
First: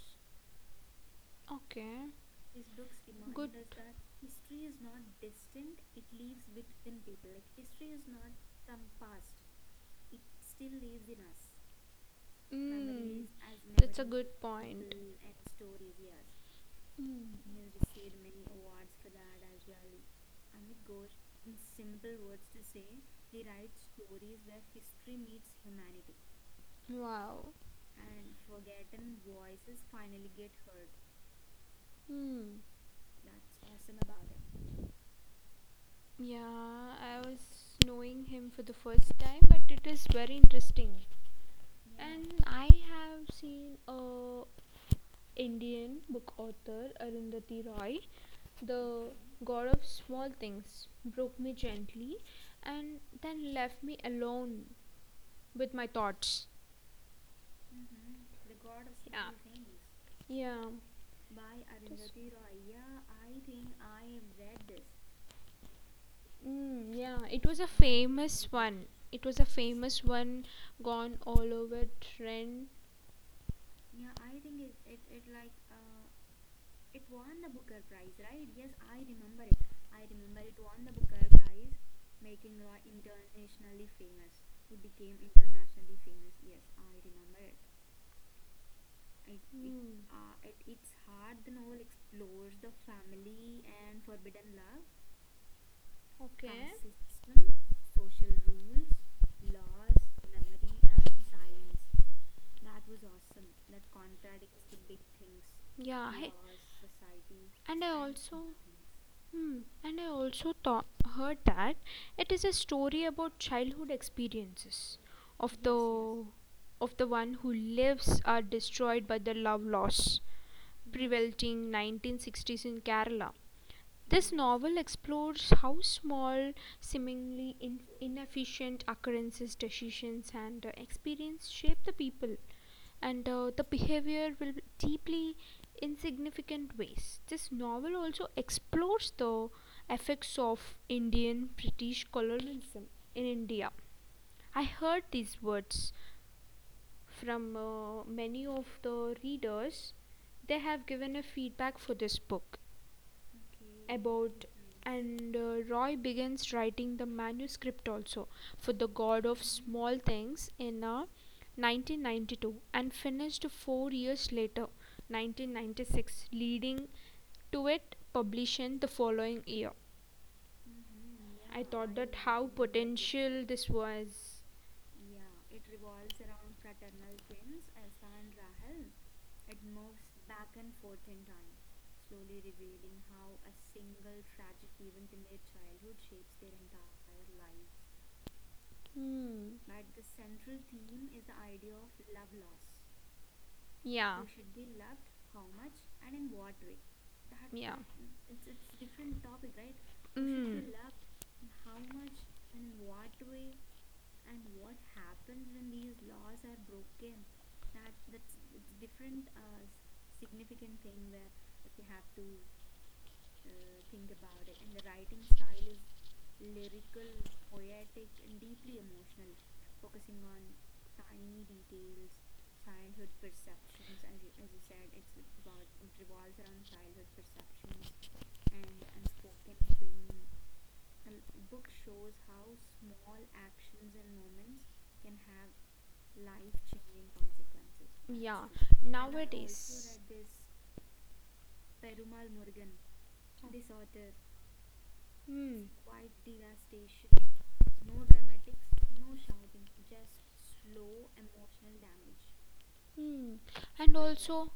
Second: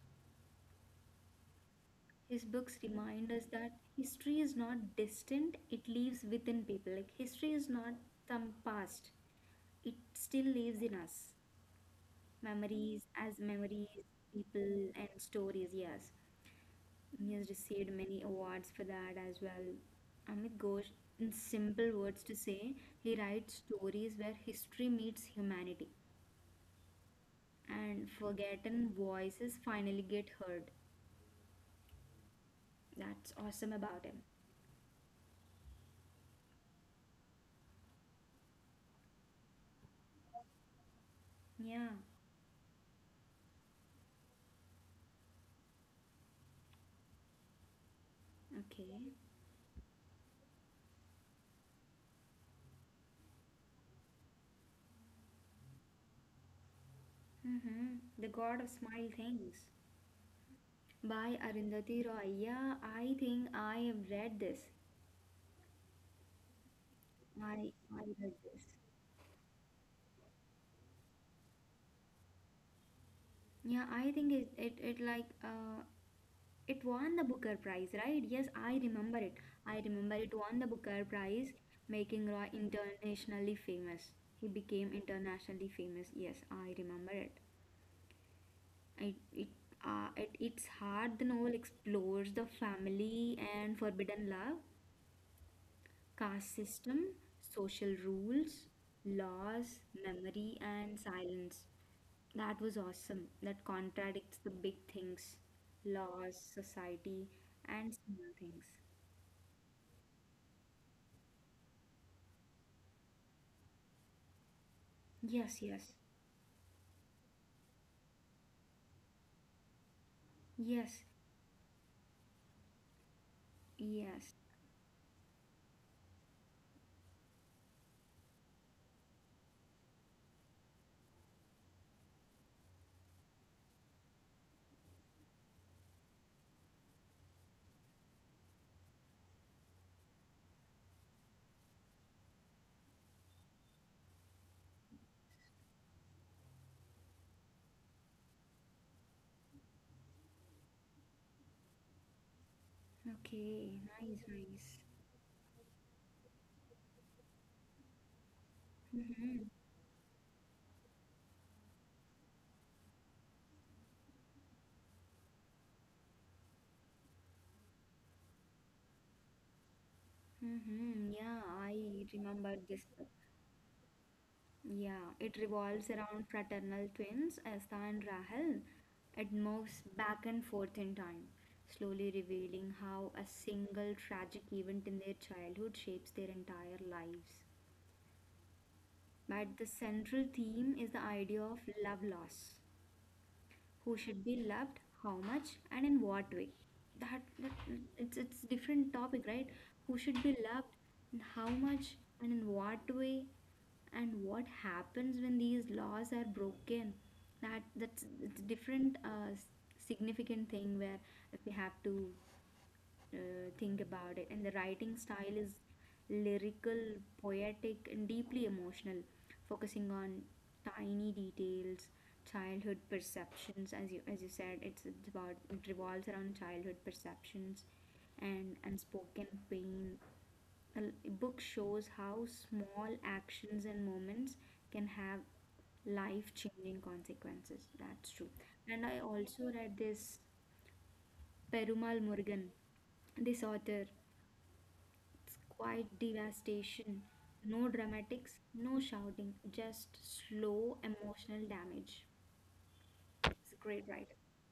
Speaker 1: Okay.
Speaker 2: His books remind us that history is not distant, it lives within people. Like history is not some past, it still lives in us.
Speaker 1: Mm,
Speaker 2: Memories as memories,
Speaker 1: point.
Speaker 2: people, and stories, yes. He has
Speaker 1: Mm,
Speaker 2: received many awards for that as well. Amit Ghosh, in simple words to say, he writes stories where history meets humanity
Speaker 1: wow.
Speaker 2: and forgotten voices finally get heard.
Speaker 1: Mm,
Speaker 2: That's awesome about him.
Speaker 1: yeah, I was knowing him for the first time, but it is very interesting.
Speaker 2: Yeah,
Speaker 1: I have seen a Indian book author Arundhati Roy,
Speaker 2: okay.
Speaker 1: the god of small things, broke me gently and then left me alone with my thoughts.
Speaker 2: Mm-hmm. The God of Smile Things
Speaker 1: Yeah,
Speaker 2: by Arundhati Roy. Yeah, I think I have read this.
Speaker 1: mm, yeah.
Speaker 2: I read this.
Speaker 1: It was a famous one gone all over trend.
Speaker 2: Yeah, I think It won the Booker Prize, right? Yes, I remember it. I remember it won the Booker Prize, making Roy internationally famous. He became internationally famous. Yes, I remember it. It, it at its heart, the novel explores the family and forbidden love, caste
Speaker 1: Okay.
Speaker 2: system, social rules, laws, memory, and silence. That was awesome. That contradicts the big things,
Speaker 1: Yeah.
Speaker 2: laws, society, and small things.
Speaker 1: Hmm. And I also thought heard that it is a story about childhood experiences
Speaker 2: Yes, yes,
Speaker 1: of the one who lives are destroyed by the love loss,
Speaker 2: yes,
Speaker 1: prevalent in 1960s in Kerala.
Speaker 2: yes.
Speaker 1: Novel explores how small, seemingly inefficient occurrences, decisions, and experience shape the people and the behavior will be deeply insignificant ways. This novel also explores the effects of Indian British colonialism in India. I heard these words from many of the readers. They have given a feedback for this book.
Speaker 2: Okay, nice, nice.
Speaker 1: And Roy begins writing the manuscript also for The God of
Speaker 2: Mm-hmm.
Speaker 1: Small Things in 1992 and finished 4 years later, 1996, leading to it publishing the following year.
Speaker 2: Mm-hmm. Yeah, I remember this book.
Speaker 1: Till this was.
Speaker 2: Yeah, it revolves around fraternal twins Asta and Rahel. It moves back and forth in time, slowly revealing how a single tragic event in their childhood shapes their entire lives.
Speaker 1: Hmm.
Speaker 2: But the central theme is the idea of love loss, who
Speaker 1: Yeah,
Speaker 2: should be loved, how much, and in what way. That it's different topic, right? Who should be loved, and how much, and in what way, and what happens when these laws are broken. That's it's different significant thing where we have to think about it. And the writing style is lyrical, poetic, and deeply emotional, focusing on tiny details, childhood perceptions. As you said, it's about it revolves around childhood perceptions and unspoken pain. A l- book shows how small actions and moments can have life-changing consequences. That's true. And I also read this Perumal Murugan, this author. It's
Speaker 1: mm.
Speaker 2: quite devastation. No dramatics, no shouting, just slow emotional damage.
Speaker 1: Mm.
Speaker 2: It's a great
Speaker 1: And
Speaker 2: writer.
Speaker 1: so,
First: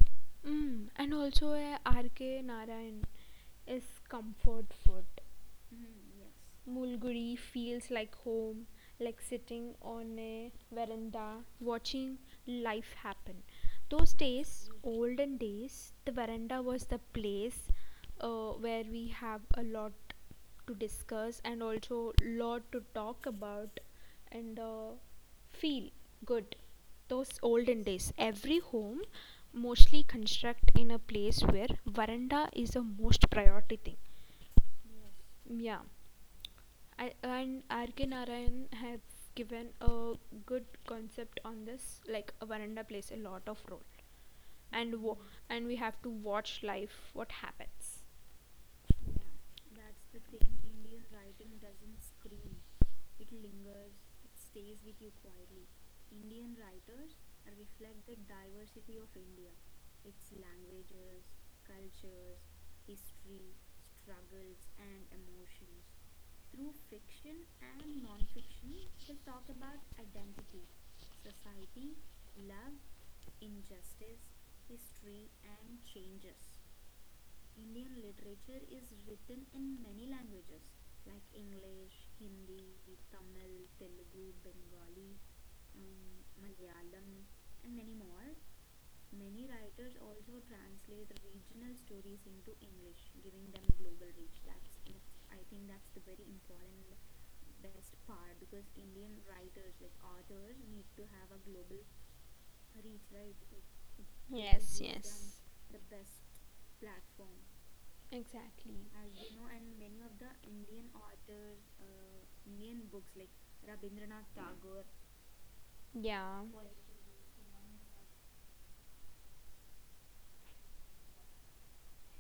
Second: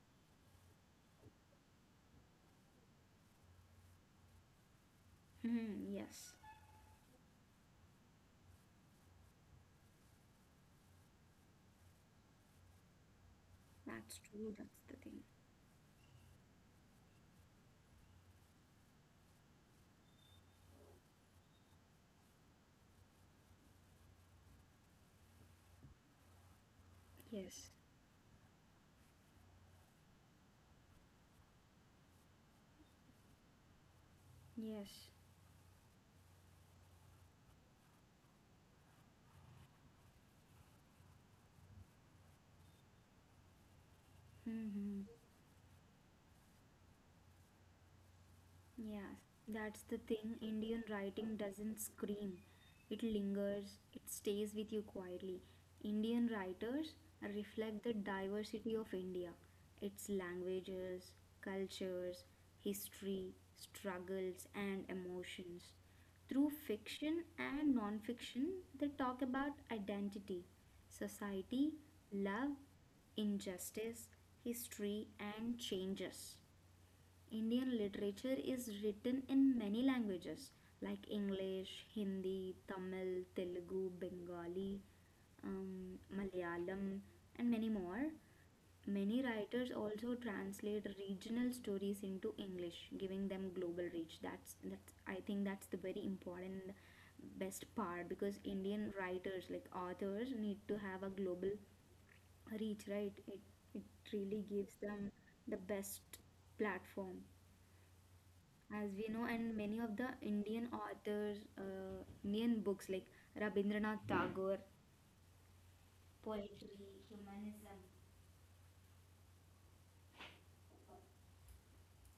Speaker 1: mm. And also R.K. Narayan is comfort food.
Speaker 2: Hmm, yes,
Speaker 1: Mulguri feels like home, like sitting on a veranda watching life happen. Those
Speaker 2: that's true.
Speaker 1: days,
Speaker 2: That's the thing.
Speaker 1: olden days, the veranda was the place where we have a lot to discuss and also lot to talk about and feel good. Those
Speaker 2: Yes,
Speaker 1: olden days, every home mostly construct in a place where veranda is the most priority thing.
Speaker 2: yes.
Speaker 1: Yeah, and R.K. Narayan has given a good concept on this. Like a veranda plays a lot of role,
Speaker 2: Mm-hmm.
Speaker 1: and we have to watch life what happens.
Speaker 2: Yes, that's the thing. Indian writing doesn't scream, it lingers, it stays with you quietly. Indian writers reflect the diversity of India, its languages, cultures, history, struggles, and emotions. Through fiction and non fiction, they talk about identity, society, love, injustice, history, and changes. Indian literature is written in many languages like English, Hindi, Tamil, Telugu, Bengali, Malayalam, and many more. Many writers also translate regional stories into English, giving them global reach. That's I think that's the very important and best part because Indian writers like authors need to have a global reach, right? It really gives them the best platform
Speaker 1: Exactly.
Speaker 2: as we know, and many of the Indian authors, Indian books like Rabindranath Tagore,
Speaker 1: Yeah, what?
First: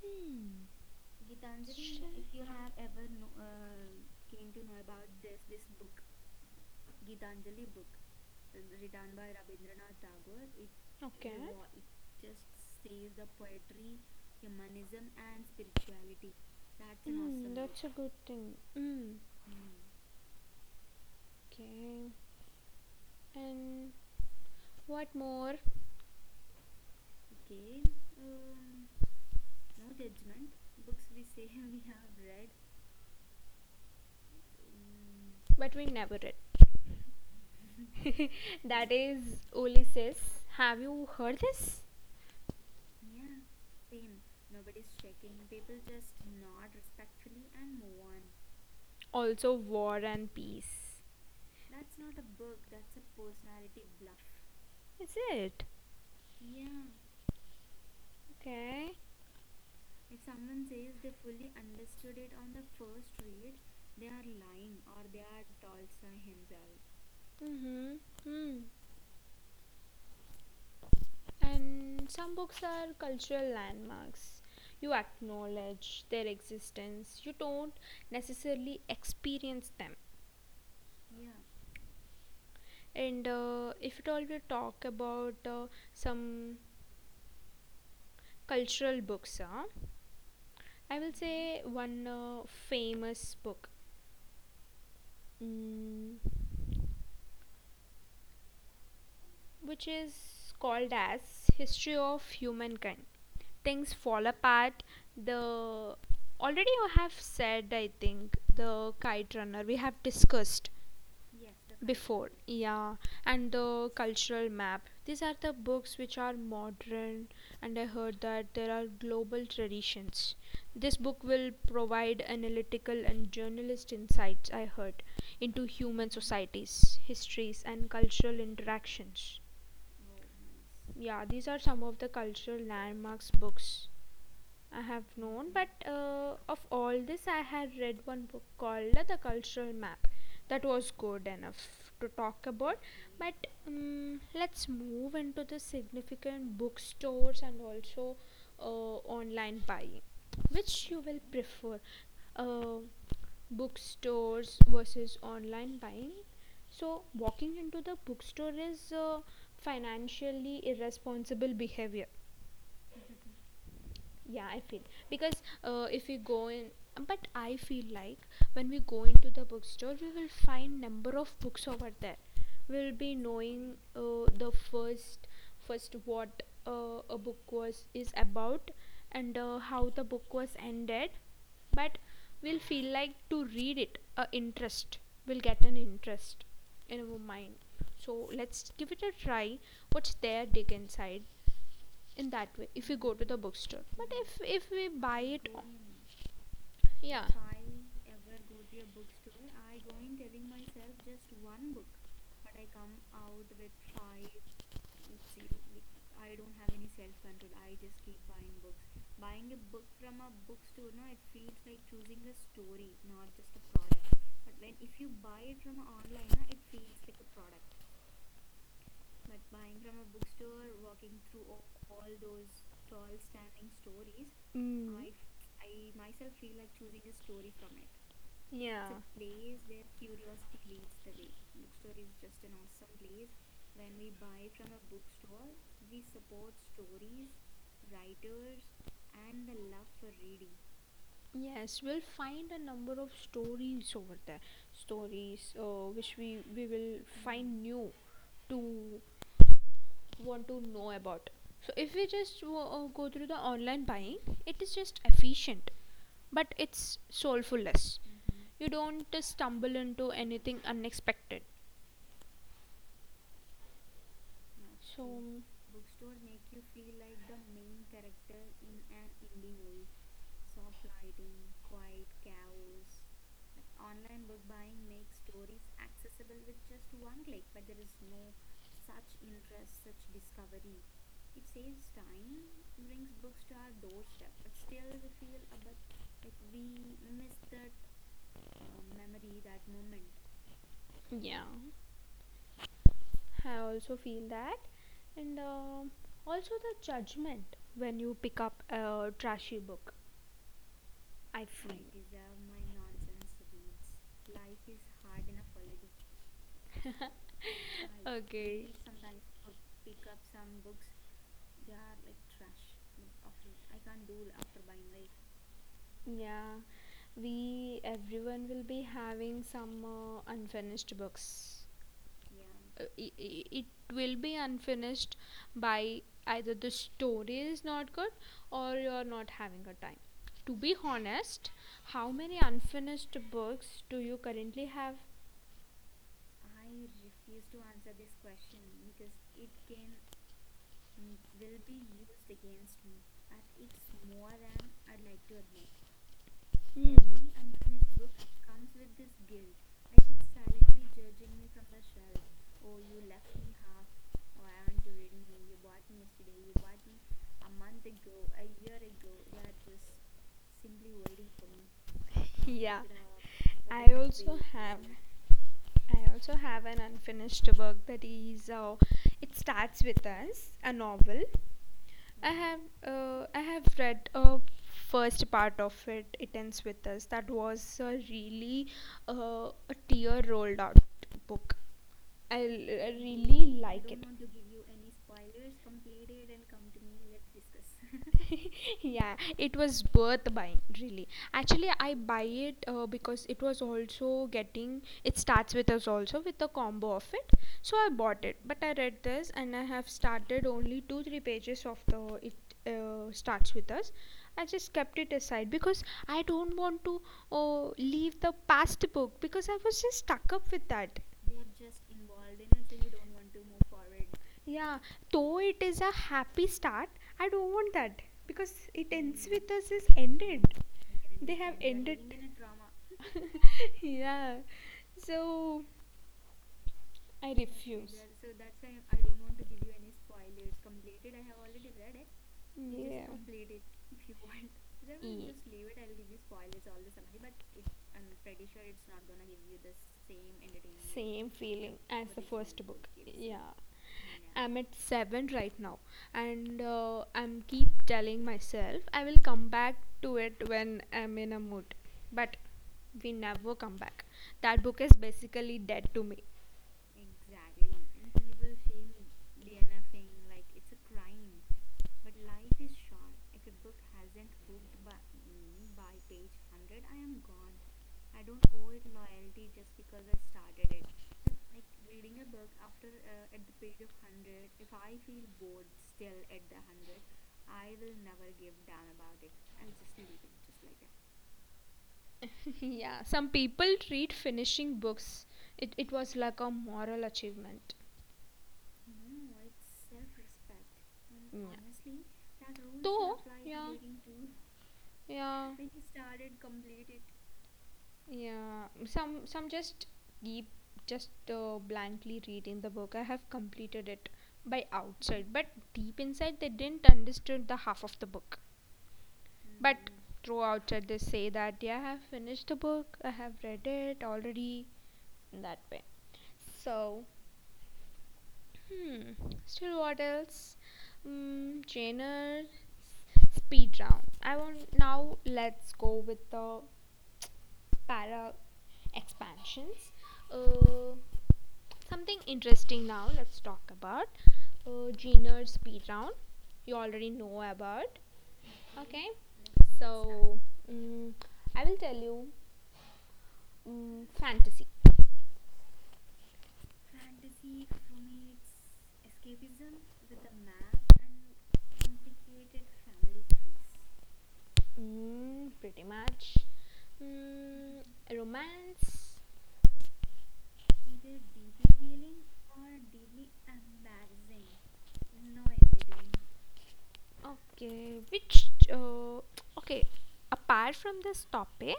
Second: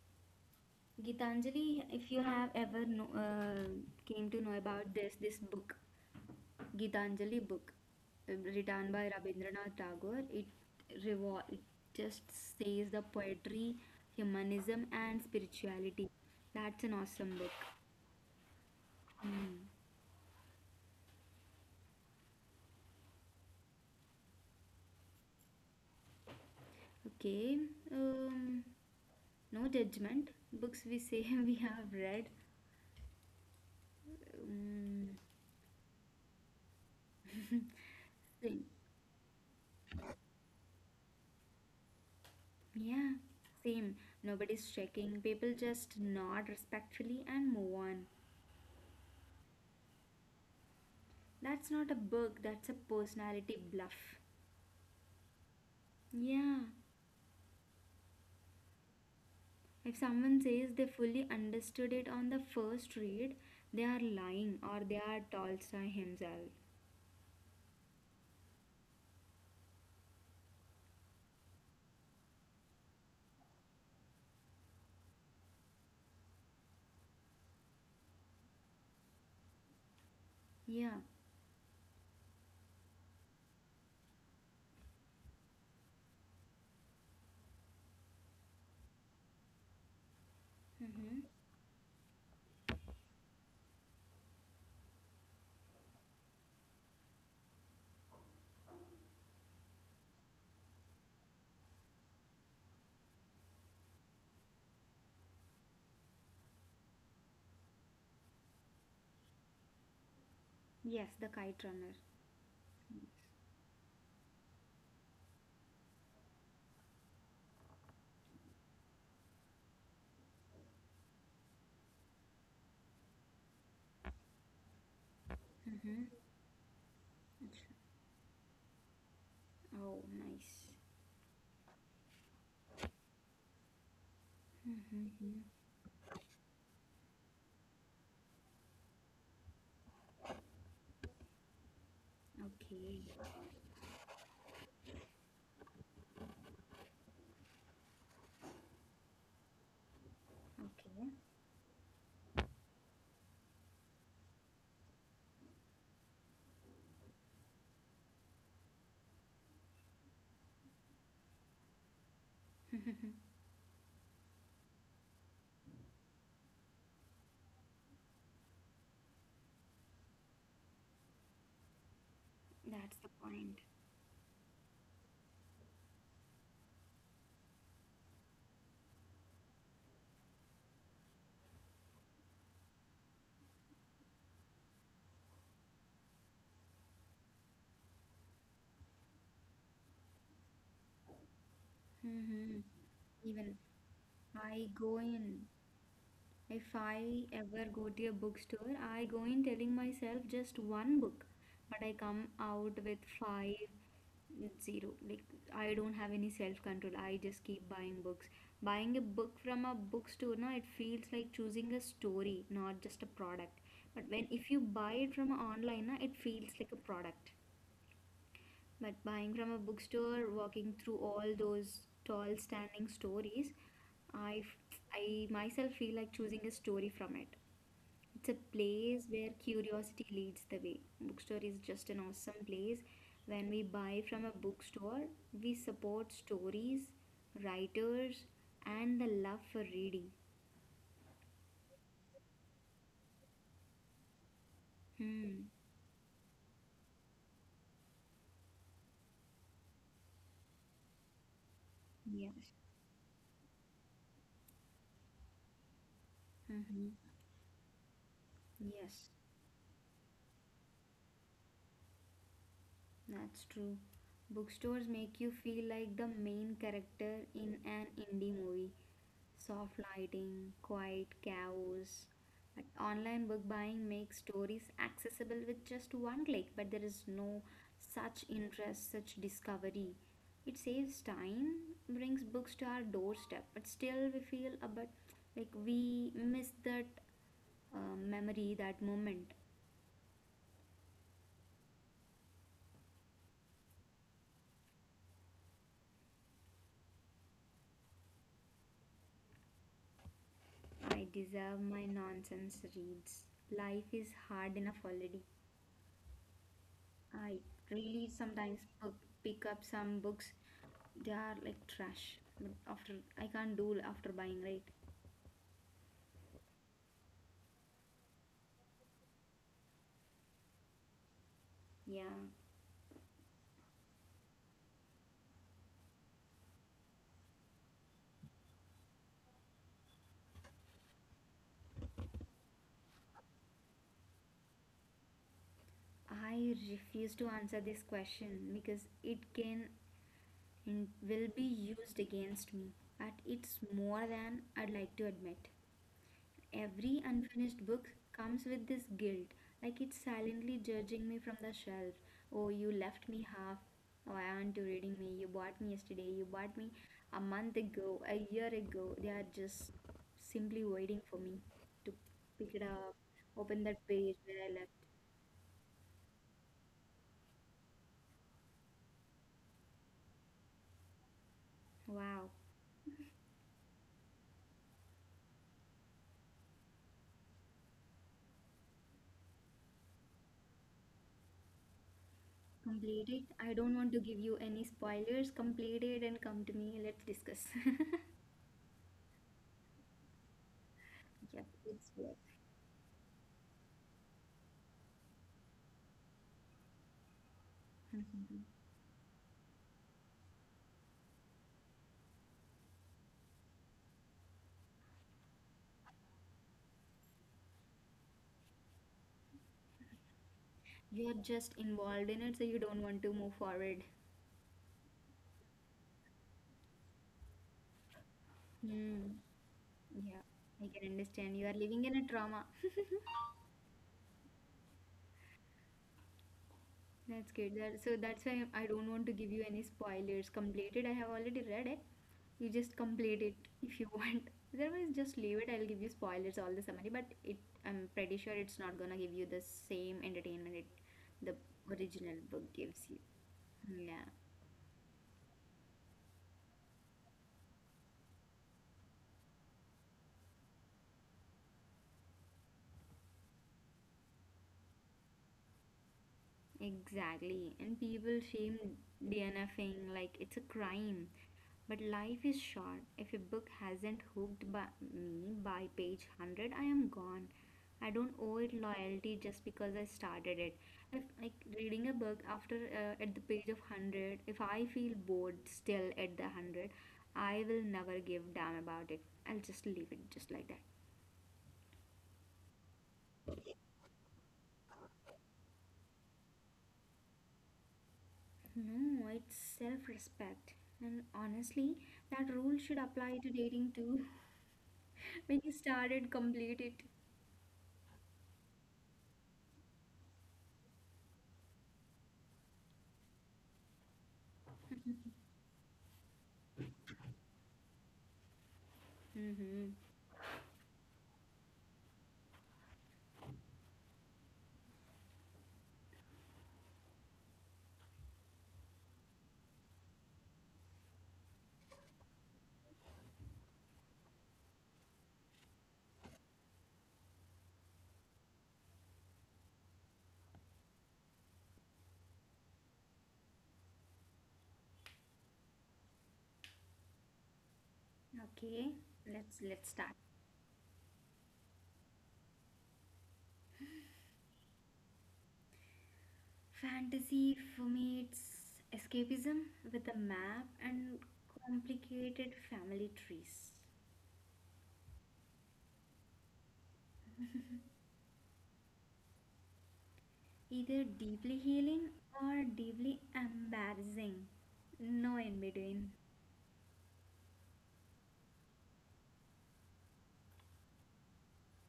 Speaker 1: Hmm.
Speaker 2: Gitanjali. If you have ever know, came to know about this book, Gitanjali book, written by Rabindranath Tagore, it just says the poetry, humanism, and spirituality. That's an awesome book.
Speaker 1: Good thing. Mm,
Speaker 2: Hmm.
Speaker 1: okay. And what more?
Speaker 2: Okay. Um, no judgment. Books we say we have read. Mm,
Speaker 1: But we never read.
Speaker 2: same.
Speaker 1: That is Oli says. Have you heard this?
Speaker 2: Yeah, same. Nobody's checking. People just nod respectfully and move on.
Speaker 1: Also, War and Peace.
Speaker 2: That's not a book, that's a personality bluff.
Speaker 1: Is it?
Speaker 2: Yeah,
Speaker 1: Okay.
Speaker 2: if someone says they fully understood it on the first read, they are lying or they are Tolstoy himself.
Speaker 1: Mm-hmm. Mm. And some books are cultural landmarks. You acknowledge their existence, you don't necessarily experience them.
Speaker 2: Yeah.
Speaker 1: And if at all we talk about some cultural books, I will
Speaker 2: Mm-hmm.
Speaker 1: say one famous book, mm, which is called as History of Humankind. Things fall apart. The already you have said, I think, the kite runner we have discussed.
Speaker 2: Yes, the kite runner.
Speaker 1: Yeah, and the cultural map. These are the books which are modern, and I heard that there are global traditions. This book will provide analytical and journalist insights, I heard, into human
Speaker 2: Mm-hmm.
Speaker 1: societies, histories, and cultural interactions.
Speaker 2: Oh, nice.
Speaker 1: Yeah, these are some of the cultural landmarks books I have
Speaker 2: Mm-hmm.
Speaker 1: known. Of all this, I had read one book called The Cultural Map that was good enough to talk about,
Speaker 2: Okay,
Speaker 1: but let's move into the significant bookstores and also online buying. Which you
Speaker 2: okay.
Speaker 1: will prefer, uh, bookstores versus online buying? So, walking into the bookstore is financially irresponsible behavior, yeah I feel, because if we go in, but I feel like when we go into the bookstore we will find number of books over there, we'll
Speaker 2: That's the
Speaker 1: be
Speaker 2: point.
Speaker 1: knowing the first what a book was is about and how the book was ended, but we'll feel like to read it a interest, we'll get an interest in our mind, so let's give it a try, what's there dig inside, in that
Speaker 2: Mm-hmm.
Speaker 1: way if we go to the
Speaker 2: Even
Speaker 1: bookstore,
Speaker 2: I
Speaker 1: if we
Speaker 2: go in,
Speaker 1: buy,
Speaker 2: if I
Speaker 1: yeah.
Speaker 2: ever go to a bookstore, I go in telling myself just one book, but I come out with five, zero. Like, I don't have any self control. I just keep buying books. Buying a book from a bookstore, now it feels like choosing a story, not just a product. But when if you buy it from online, na, it feels like a product. But buying from a bookstore, walking through all those tall standing stories,
Speaker 1: Mm,
Speaker 2: I myself feel like choosing a story from it. It's a
Speaker 1: yeah.
Speaker 2: place where curiosity leads the way. Bookstore is just an awesome place. When we buy from a bookstore, we support stories, writers, and the love for reading.
Speaker 1: Yes, we'll find a number of stories over there.
Speaker 2: Hmm.
Speaker 1: Stories which we will new to want to know about. So if we just
Speaker 2: Yes.
Speaker 1: go through the online buying, it is just efficient, but
Speaker 2: Mm-hmm.
Speaker 1: it's soulfulless. You don't
Speaker 2: Yes.
Speaker 1: stumble into anything unexpected.
Speaker 2: That's true. Bookstores make you feel like the main character in an indie movie. Soft lighting, quiet chaos. But online book buying makes stories accessible with just one click, but there is no such interest, such discovery. It saves time, brings books to our doorstep, but still we feel a bit like we miss that memory, that moment.
Speaker 1: Yeah, I also feel that. And um, also the judgment when you pick up a trashy book.
Speaker 2: I
Speaker 1: I
Speaker 2: deserve
Speaker 1: f-
Speaker 2: my nonsense reads. Life is hard enough already. I really sometimes pick up some books. They are like trash. But after I can't do after buying, right?
Speaker 1: yeah, we everyone will be having some unfinished books.
Speaker 2: Yeah.
Speaker 1: It will be unfinished by either the story is not good or you're not having a time. To be honest, how many unfinished books do you currently have?
Speaker 2: I refuse to answer this question because it can and will be used against me. But it's more than I'd like to admit. Every unfinished book comes with this guilt, like it's silently judging me from the shelf. Oh, you left me half. Oh I Aren't you reading me? You bought me yesterday, you bought me a month ago, a year ago. They are just simply waiting for me to pick it
Speaker 1: Yeah,
Speaker 2: up, open that
Speaker 1: I
Speaker 2: page
Speaker 1: also
Speaker 2: where I
Speaker 1: have,
Speaker 2: left.
Speaker 1: I also have an unfinished work that is it starts with us a novel.
Speaker 2: Wow.
Speaker 1: I have I have read a first part of it. It ends with us. That was a really a tear rolled out book. I
Speaker 2: Complete it, I
Speaker 1: really
Speaker 2: don't want
Speaker 1: like
Speaker 2: to
Speaker 1: it.
Speaker 2: give you any spoilers. Complete it and come to me, let's discuss.
Speaker 1: Yeah, it was worth buying really.
Speaker 2: Yep.
Speaker 1: Actually
Speaker 2: It's
Speaker 1: I
Speaker 2: weird.
Speaker 1: buy it because it was also getting it starts with us also with the combo of it, so I bought it, but I read this and I have started only 2 3 pages of the it starts with us. I just kept it aside because I don't want to leave the past book because I was just stuck up with that.
Speaker 2: You're just involved in it, so you don't want to move forward.
Speaker 1: Yeah, though it is a happy start, I don't want that because it
Speaker 2: Hmm.
Speaker 1: does is
Speaker 2: Yeah,
Speaker 1: ended.
Speaker 2: I can understand. You are living in a trauma.
Speaker 1: Yeah. So
Speaker 2: That's good. That, so that's why I don't want to give you any spoilers. Complete it. I have already read it. You just
Speaker 1: I'm,
Speaker 2: complete it if you want. Otherwise, just leave it. I'll give you spoilers all the summary. I'm pretty sure it's not gonna give you the same entertainment it the original book gives you. Yeah.
Speaker 1: I'm at 7 right now and I'm keep telling myself I will come back to it when I'm in a mood. But we never come back. That book is basically dead to me.
Speaker 2: Exactly. And people shame DNFing like it's a crime. But life is short. If a book hasn't hooked by me by page 100, I am gone. I don't owe it loyalty just because I started it. If like reading a book after at the page of 100, if I feel bored still at the 100, I will never give damn about it. I'll just leave it just like that.
Speaker 1: Yeah, some people treat finishing books, it was like a moral achievement.
Speaker 2: No, it's self respect. And honestly, that rule should apply to dating too. When
Speaker 1: Yeah,
Speaker 2: you started, complete it.
Speaker 1: yeah. Some just keep just blankly reading the book. I have completed it by out. But deep inside, they didn't understand the half of the book.
Speaker 2: Mm-hmm.
Speaker 1: Through outside, they say that, yeah, I have finished the book, I have read it already, in that way. So, hmm, still what else? Mm, genre, speed round. I want now. Let's go with the para expansions. Uh, something interesting now. Let's talk about Jenner's speed round. You already know about.
Speaker 2: Okay,
Speaker 1: Okay,
Speaker 2: let's start.
Speaker 1: mm, I will tell you, mm, fantasy.
Speaker 2: Fantasy for me it's escapism with a map and complicated family trees.
Speaker 1: Mm, pretty much. Mm, romance.
Speaker 2: Either deeply healing or deeply embarrassing. No in between.
Speaker 1: Okay, which. Okay, apart from this topic,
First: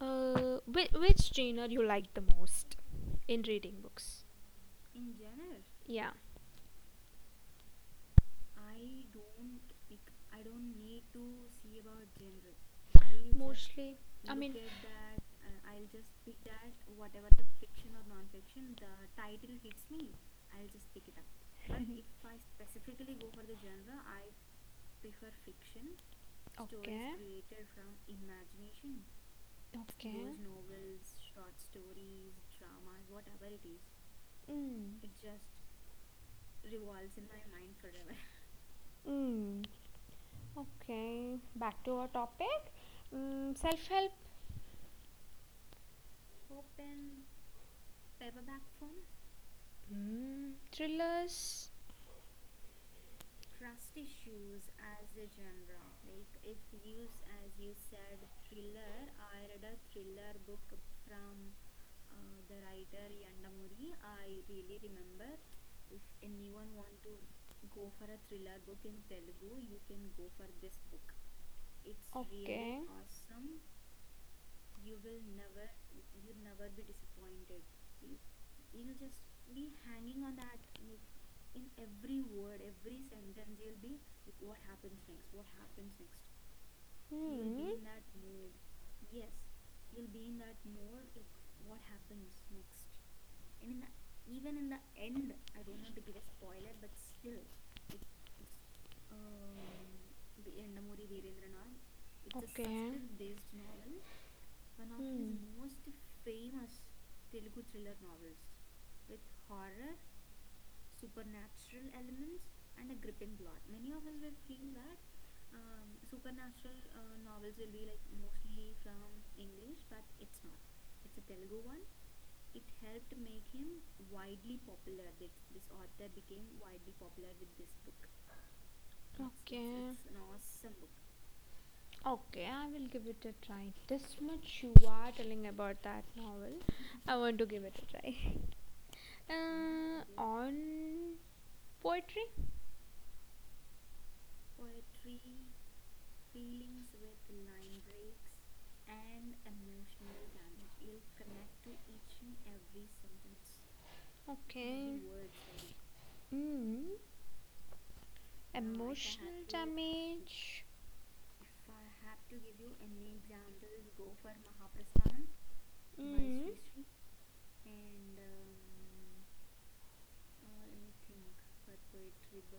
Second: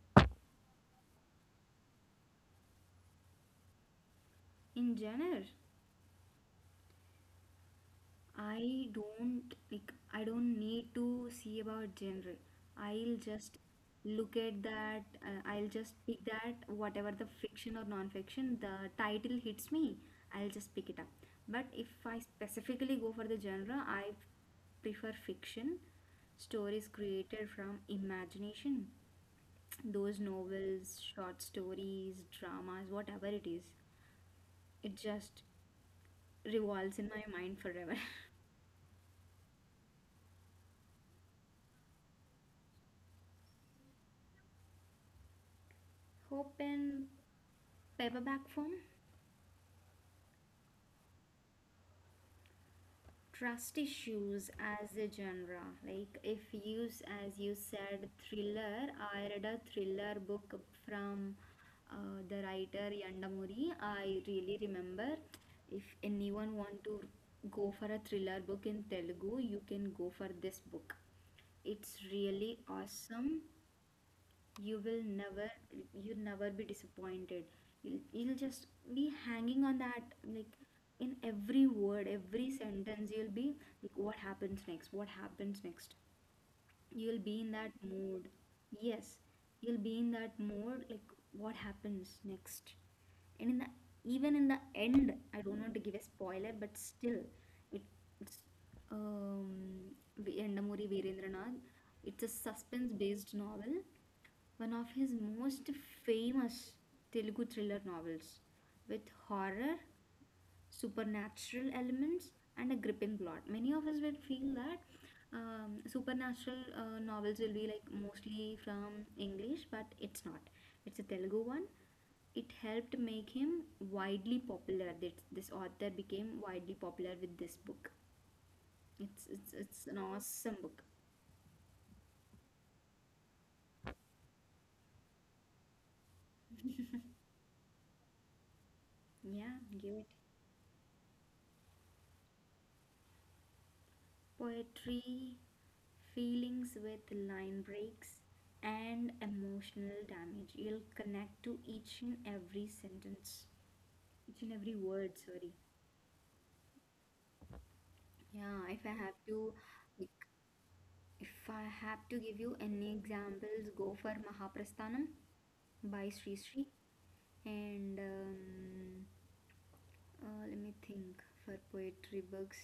Speaker 1: uh, which genre you like the most in reading books?
Speaker 2: In general.
Speaker 1: Yeah,
Speaker 2: I don't need to see about genre. I'll just look at that. I'll just pick that whatever the fiction or non-fiction the title hits me. I'll just pick it up. But if I specifically go for the genre, I prefer fiction, stories created from imagination. Those
Speaker 1: related.
Speaker 2: novels, short stories, dramas, whatever it is, it
Speaker 1: Mm,
Speaker 2: just revolves in my mind forever.
Speaker 1: mm, okay, back to our topic. Mm, self help.
Speaker 2: Hope and paperback form
Speaker 1: Hmm, thrillers?
Speaker 2: trust issues as a genre, like if you, as you said, thriller, I read a thriller book from the writer Yandamuri. I really remember, if anyone want to go for a thriller book in Telugu, you can go for this book. It's really awesome. you will never you'll never be disappointed. You'll just be hanging on that, like in every word, every sentence, you'll be like what happens next, you'll be
Speaker 1: Hmm.
Speaker 2: in that mood. Yes, you'll be in that mood, like what happens next. And in the even in the end, I don't want to give a spoiler, but still, it, it's um V- Endamuri Virendranath. It's a suspense based novel, one of his most famous Telugu thriller novels with horror, supernatural elements, and a gripping plot. Many of us will feel that supernatural novels will be like mostly from English, but it's not. It's a Telugu one. It helped make him widely popular. That this author became widely popular with this book. It's an awesome book.
Speaker 1: Okay, I will give it a try. This much you are telling about that novel, I want to give it a try.
Speaker 2: Yeah, give it.
Speaker 1: On poetry?
Speaker 2: Poetry, feelings with line breaks, and emotional damage. You'll connect to each and every sentence, each and every
Speaker 1: Okay.
Speaker 2: word, sorry.
Speaker 1: Hmm.
Speaker 2: Yeah, if I have to, like,
Speaker 1: Image?
Speaker 2: if I have to give you any examples, go for Mahaprasthanam by Sri Sri. And let me think for poetry books.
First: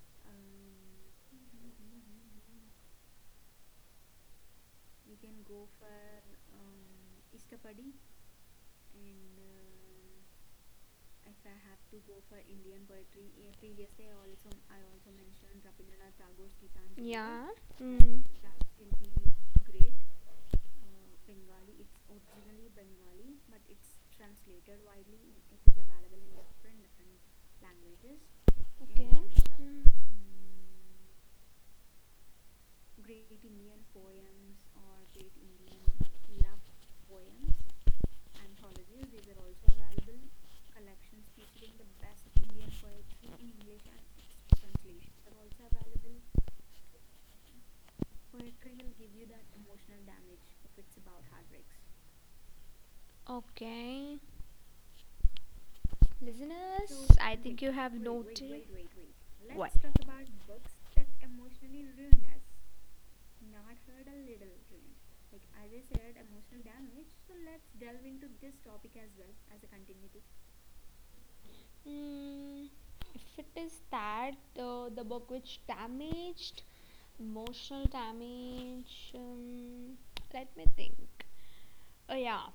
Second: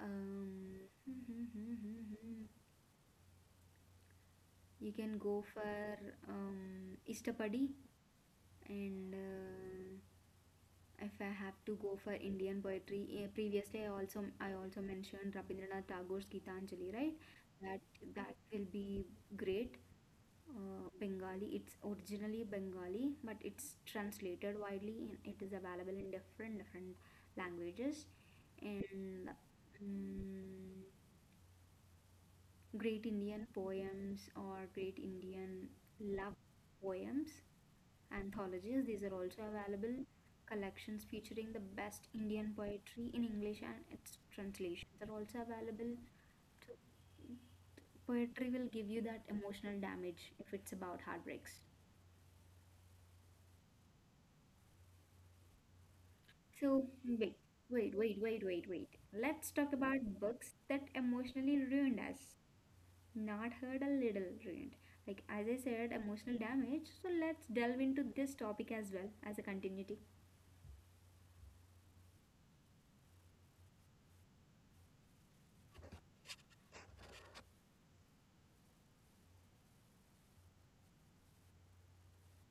Speaker 2: Um, you can go for Istapadi, and if I have to go for Indian poetry, previously I also mentioned Rabindranath Tagore's Gitanjali, right? That
Speaker 1: Huh? Mm,
Speaker 2: that will be great. Bengali, it's originally Bengali, but it's translated widely and it is available in different different languages. And
Speaker 1: hmm.
Speaker 2: mm great Indian poems or great Indian love poems anthologies. These are also available, collections featuring the best Indian poetry in English and its translations are also available. So poetry will give you that emotional damage if it's about heartbreaks.
Speaker 1: Okay.
Speaker 2: So
Speaker 1: Listeners,
Speaker 2: wait, wait, wait, wait, wait, wait. Let's talk about books that emotionally ruined us. Not heard a little rent, like as I said, emotional damage, so let's delve into this topic as well as a continuity.
Speaker 1: mm, if it is that the book which damaged emotional damage, let me think. Oh yeah,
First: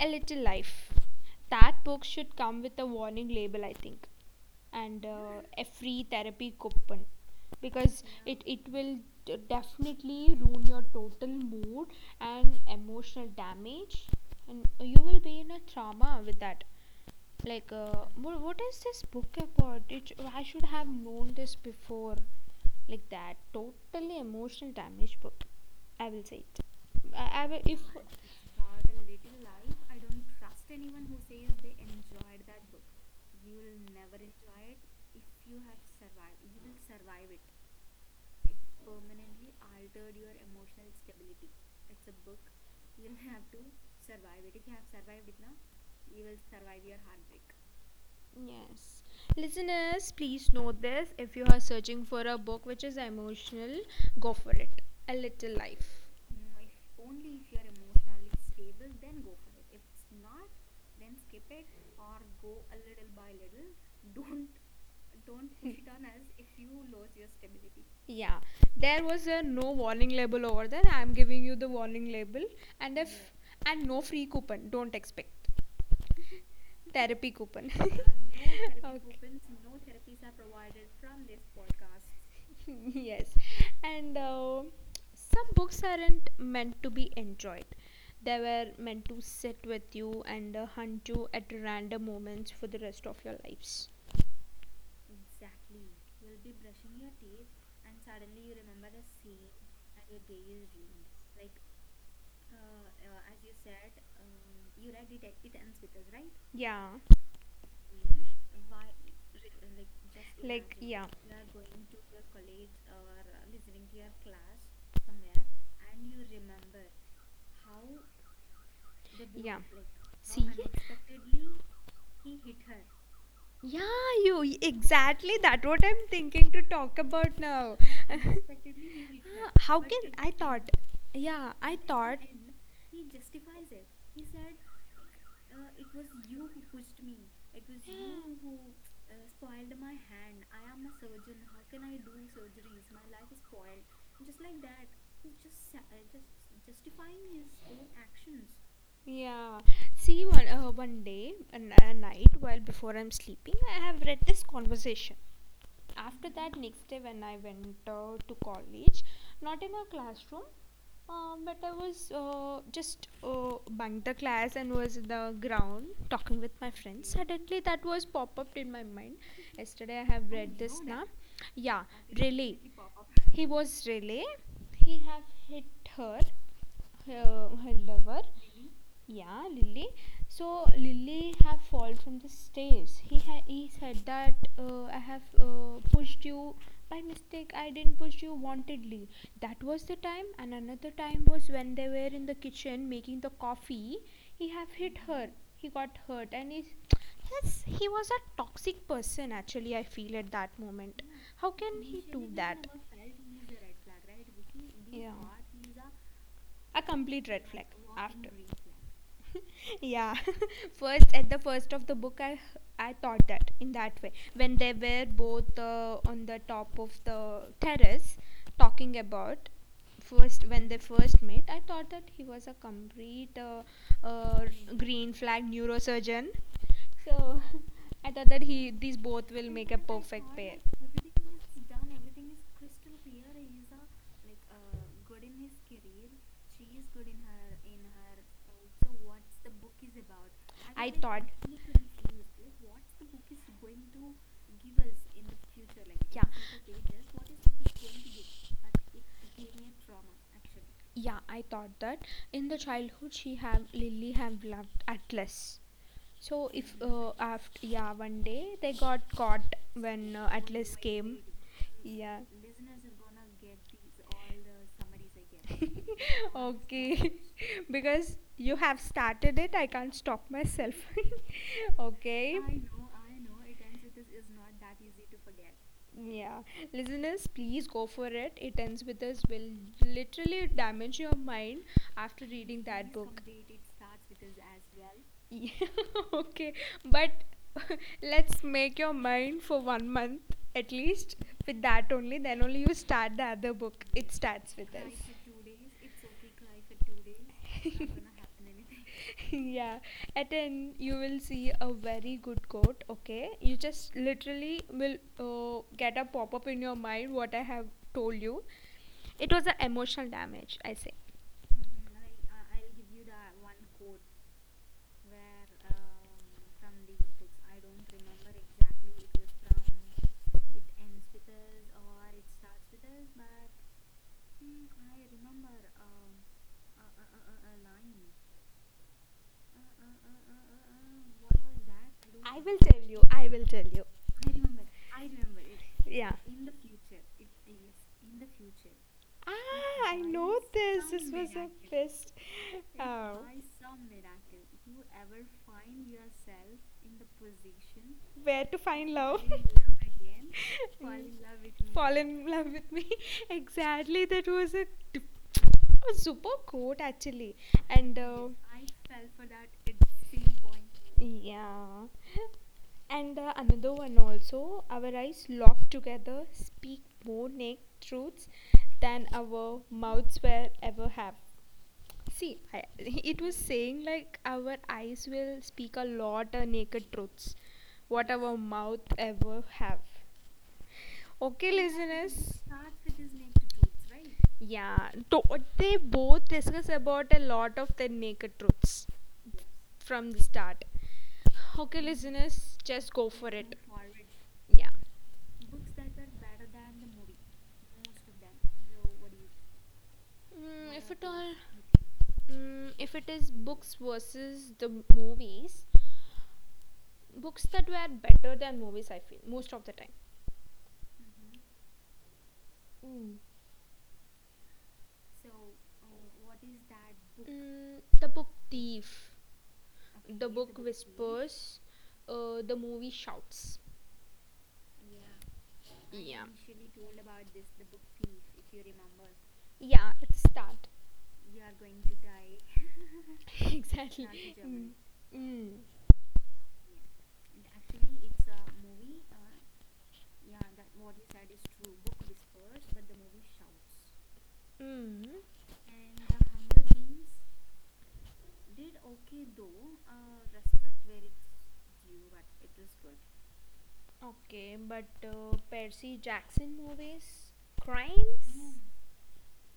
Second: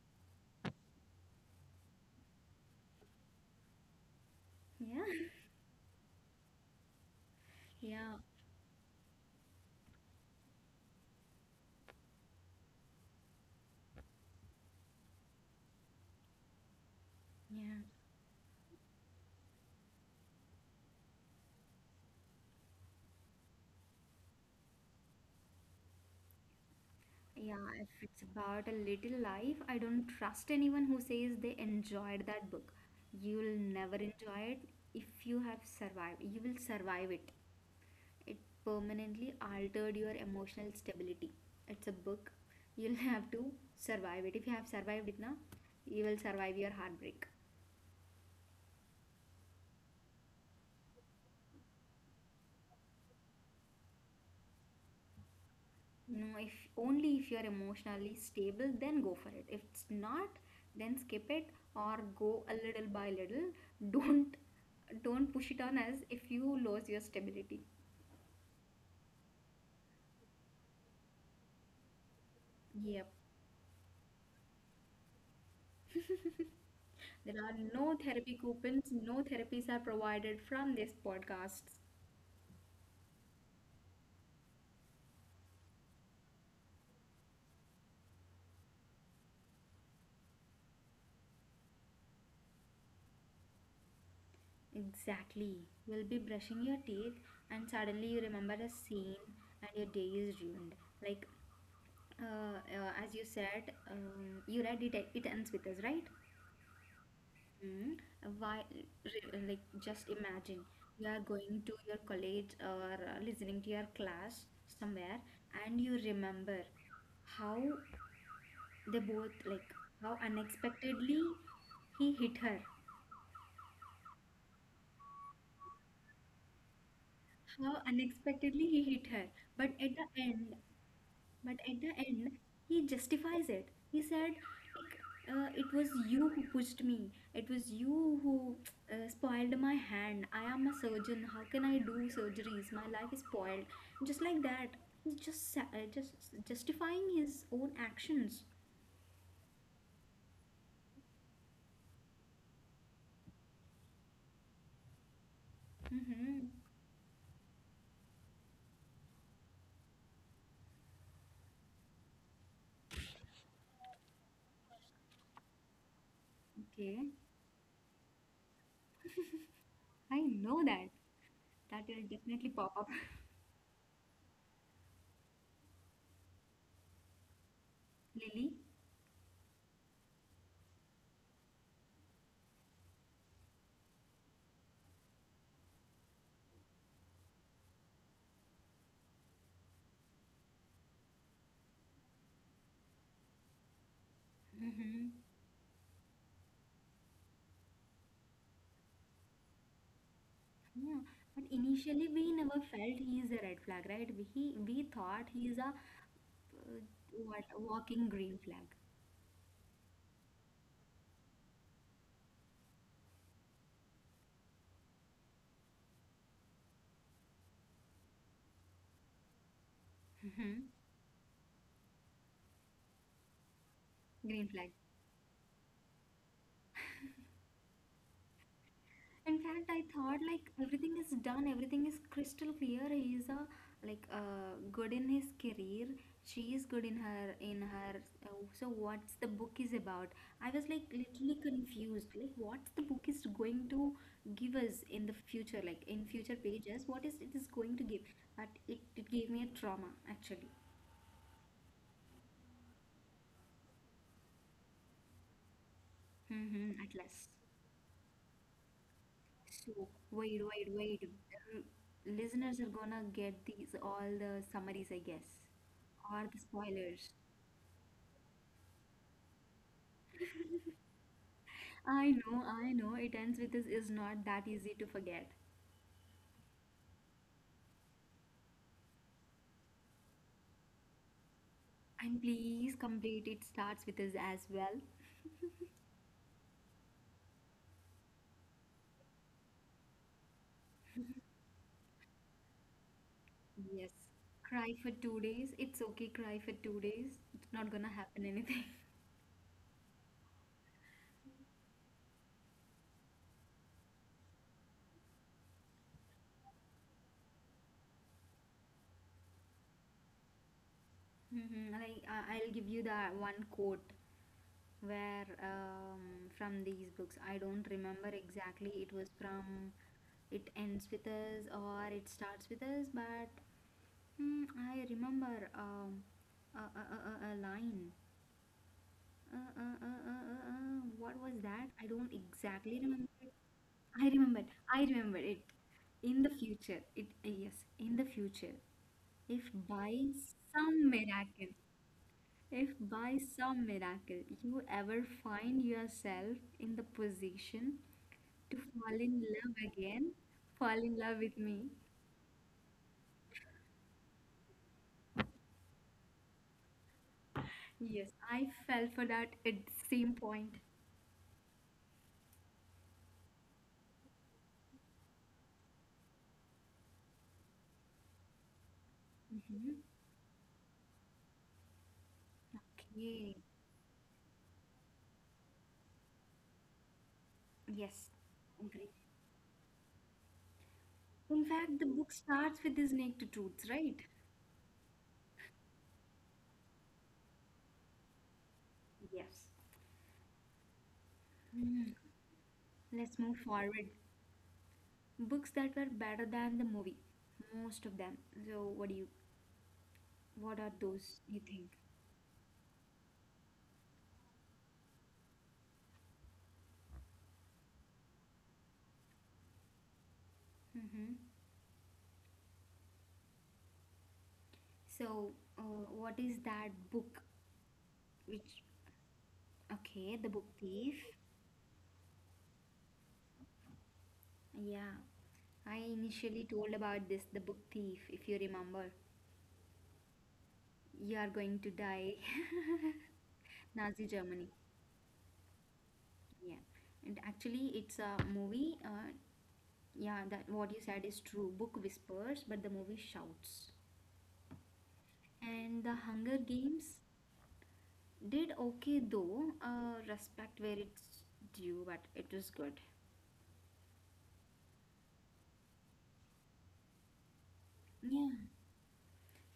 Speaker 1: a little life. That book should come with a warning label I think,
Speaker 2: Yeah.
Speaker 1: and a free therapy coupon, because
Speaker 2: Yeah.
Speaker 1: it will definitely ruin your total mood and emotional damage and you will be in a trauma with that. Like,
Speaker 2: Yeah,
Speaker 1: what is this book about? I should have known this before. Like that, totally emotional damage book. I will say it. I, I
Speaker 2: yeah
Speaker 1: will,
Speaker 2: if it's about A Little Life, I don't trust anyone who says they enjoyed that book. You'll never enjoy it. If you have survived, you will survive it. It permanently altered your emotional stability. It's a book you'll have to survive. It, if you have survived it now, you will survive your heartbreak.
Speaker 1: yes. Listeners, please note this. If you are searching for a book which is emotional, go for it. A Little Life.
Speaker 2: No, if, only if you're emotionally stable, then go for it. If it's not, then skip it, or go a little by little. Don't don't push it on as if you lose your stability.
Speaker 1: Yeah, there was a no warning label over there. I'm giving you the warning label, and
Speaker 2: Yep.
Speaker 1: and no free coupon. Don't expect therapy
Speaker 2: There are
Speaker 1: coupon.
Speaker 2: no therapy coupons, no therapies are provided from this podcast.
Speaker 1: Yes, and some books aren't meant to be enjoyed, they were meant to sit with you and hunt you at random moments for the rest of your lives.
Speaker 2: Exactly. You'll be brushing your teeth and suddenly you remember a scene and your day is ruined. Like, uh, as you said, you read it, It Ends With Us, right?
Speaker 1: Yeah.
Speaker 2: Mm. Why,
Speaker 1: Mhm.
Speaker 2: like, just imagine
Speaker 1: Like,
Speaker 2: you
Speaker 1: yeah,
Speaker 2: are going to your college, or listening to your class somewhere, and you remember how they both,
Speaker 1: yeah,
Speaker 2: like, how
Speaker 1: see,
Speaker 2: unexpectedly he hit her,
Speaker 1: yeah, exactly that what I'm thinking to talk about
Speaker 2: how
Speaker 1: now. How.
Speaker 2: unexpectedly he hit her.
Speaker 1: Ah, us,
Speaker 2: But
Speaker 1: how
Speaker 2: at
Speaker 1: can
Speaker 2: the
Speaker 1: I
Speaker 2: end,
Speaker 1: thought didn't. Yeah,
Speaker 2: But
Speaker 1: I
Speaker 2: at the
Speaker 1: thought.
Speaker 2: end, he justifies it. He said, it was you who pushed me. It was you who spoiled my hand. I am a surgeon. How can I do surgeries? My life is spoiled. Just like that. He's just justifying his own actions.
Speaker 1: Yeah. See, one one day, a night, while before I'm sleeping, I have read this conversation. After
Speaker 2: Mm-hmm.
Speaker 1: next day, when I went to college, not in a classroom, but I was just bunked the class and was in the ground talking with my
Speaker 2: Okay.
Speaker 1: friends. Suddenly, that was pop up in my mind. Yesterday, I
Speaker 2: I
Speaker 1: have,
Speaker 2: know that.
Speaker 1: yeah,
Speaker 2: That will definitely pop up.
Speaker 1: he was really, he have hit her, her lover.
Speaker 2: Lily?
Speaker 1: Yeah, Lily. So Lily have fallen from the stairs. He said that I have pushed you by mistake. I didn't push you wantedly. That was the time, and another time was when they were in the kitchen making the coffee. He have
Speaker 2: Mm-hmm.
Speaker 1: hurt. He got hurt, and he, yes, he was a toxic person. Actually, I feel at that
Speaker 2: Yeah.
Speaker 1: moment.
Speaker 2: But
Speaker 1: How
Speaker 2: initially, we never felt he is a red flag, right? We thought he is a uh,
Speaker 1: c-
Speaker 2: what
Speaker 1: a
Speaker 2: walking green flag.
Speaker 1: Yeah. First, at the first of the book, I thought that in that way when they were both on the top of the terrace talking about first
Speaker 2: Mhm.
Speaker 1: when they first met, I thought that he was a complete
Speaker 2: Green
Speaker 1: uh,
Speaker 2: flag.
Speaker 1: green flag neurosurgeon, so I thought that he, these
Speaker 2: In
Speaker 1: both will
Speaker 2: fact,
Speaker 1: make
Speaker 2: I
Speaker 1: a
Speaker 2: thought
Speaker 1: perfect
Speaker 2: like
Speaker 1: pair.
Speaker 2: everything is done, everything is
Speaker 1: I
Speaker 2: crystal clear. He is a, like, good in his career, she is good in her so what's the book is about. I was like
Speaker 1: thought.
Speaker 2: literally confused, like what the book is going to give us in the future, like in
Speaker 1: Yeah.
Speaker 2: future pages, what is it is going to give. But it gave me a trauma actually.
Speaker 1: Yeah, I thought that in the childhood she have Lily have loved Atlas. So if
Speaker 2: Mhm. At last.
Speaker 1: after yeah one day they got caught
Speaker 2: So
Speaker 1: when Atlas came.
Speaker 2: L-
Speaker 1: Yeah.
Speaker 2: listeners are gonna get these all the summaries, I guess, or the spoilers.
Speaker 1: okay because you have started it I can't stop myself
Speaker 2: I
Speaker 1: okay.
Speaker 2: know, I know. It Ends With Us is not that easy to forget.
Speaker 1: Yeah, listeners, please go for it. It ends with us will literally damage your mind
Speaker 2: And
Speaker 1: after reading
Speaker 2: please
Speaker 1: that book.
Speaker 2: complete It Starts With Us as well.
Speaker 1: Yeah, okay, but let's make your mind for 1 month at least with that only. Then only you start the other book.
Speaker 2: Yes.
Speaker 1: It starts with
Speaker 2: Cry for two days. It's okay. Cry for two days. It's not
Speaker 1: us.
Speaker 2: gonna happen anything.
Speaker 1: yeah, at end you will see a very good quote. Okay, you just literally will get a pop up in your mind what I have told you. It was an emotional damage, I say.
Speaker 2: Mm-hmm. Like I- I'll give you the one quote where, from these books. I don't remember exactly. It was from It Ends With Us or It Starts With Us, but mm, I remember a line. What was that? I don't
Speaker 1: Tell
Speaker 2: exactly
Speaker 1: you.
Speaker 2: remember
Speaker 1: I
Speaker 2: it.
Speaker 1: will tell you.
Speaker 2: I remembered. I remembered it.
Speaker 1: Yeah.
Speaker 2: Yes, in the future, if by
Speaker 1: Ask
Speaker 2: some miracle. If by some miracle you ever find yourself in the position
Speaker 1: where
Speaker 2: to
Speaker 1: to find
Speaker 2: fall in
Speaker 1: love.
Speaker 2: love again,
Speaker 1: Again,
Speaker 2: fall
Speaker 1: fall
Speaker 2: in
Speaker 1: in
Speaker 2: love with
Speaker 1: love with
Speaker 2: me.
Speaker 1: me. Fall in love with me. Exactly. That was a, d- a super quote actually. And
Speaker 2: Yes, I fell for that at the same point.
Speaker 1: yeah. And another one also. Our eyes locked together speak more naked truths than our
Speaker 2: Hmm.
Speaker 1: mouths will ever have. See, I, it
Speaker 2: Okay.
Speaker 1: was saying like our eyes will speak a lot of naked truths, what
Speaker 2: Yes.
Speaker 1: our mouth ever have.
Speaker 2: In
Speaker 1: Okay,
Speaker 2: fact, the book
Speaker 1: listeners.
Speaker 2: starts with these naked truths, right?
Speaker 1: Yeah. They both discuss about a lot of the naked truths
Speaker 2: Yes.
Speaker 1: from the start. Okay,
Speaker 2: Hmm.
Speaker 1: listeners, just go
Speaker 2: Let's
Speaker 1: for
Speaker 2: move
Speaker 1: it.
Speaker 2: forward.
Speaker 1: Yeah.
Speaker 2: Books that were better than the movie, most of them. So, what are
Speaker 1: Mm,
Speaker 2: those, you think?
Speaker 1: if it is books versus the movies, books that were better than movies, I feel most of the time.
Speaker 2: Mm-hmm.
Speaker 1: Mm.
Speaker 2: So, uh, what is that book?
Speaker 1: Mm, the Book
Speaker 2: Which,
Speaker 1: Thief
Speaker 2: okay, The Book Thief.
Speaker 1: was, the movie shouts.
Speaker 2: Yeah, I initially told about this, The Book Thief, if you remember.
Speaker 1: Yeah, it's start.
Speaker 2: You are going to die. Nazi Germany.
Speaker 1: Mm. Mm.
Speaker 2: Yeah, and actually, it's a movie. Yeah, that what you said is true. Book whispers, but the movie shouts.
Speaker 1: Mm.
Speaker 2: And The Hunger Games did okay though. Respect where it's due, but it was good.
Speaker 1: Okay, but Percy Jackson movies? Crime?
Speaker 2: Yeah.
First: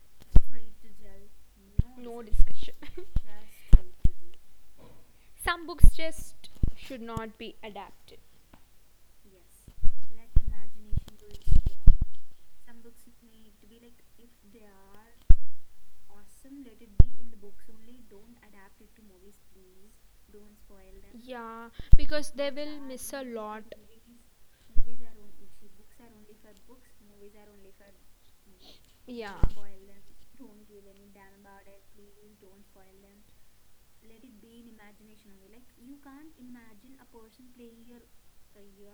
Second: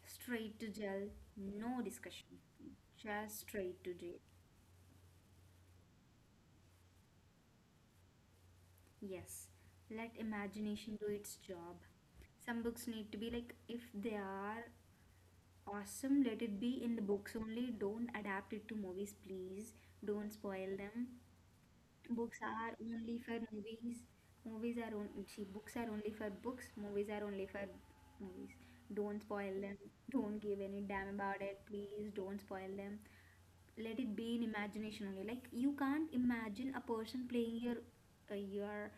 Speaker 2: Straight to jail, no discussion.
Speaker 1: Discussion.
Speaker 2: Just straight to jail.
Speaker 1: Some books just should not be adapted.
Speaker 2: Yes, let imagination do its job. Some books need to be like, if they are awesome, let it be in the books only. Don't adapt it to movies, please. Don't spoil them.
Speaker 1: Yeah, because,
Speaker 2: Books are only for movies. Movies are on. See, books are only for books. Movies are only for movies. Don't
Speaker 1: yeah,
Speaker 2: spoil them. Don't give any damn about it. Please don't spoil them. Let it be in imagination only. Like you can't imagine a person playing your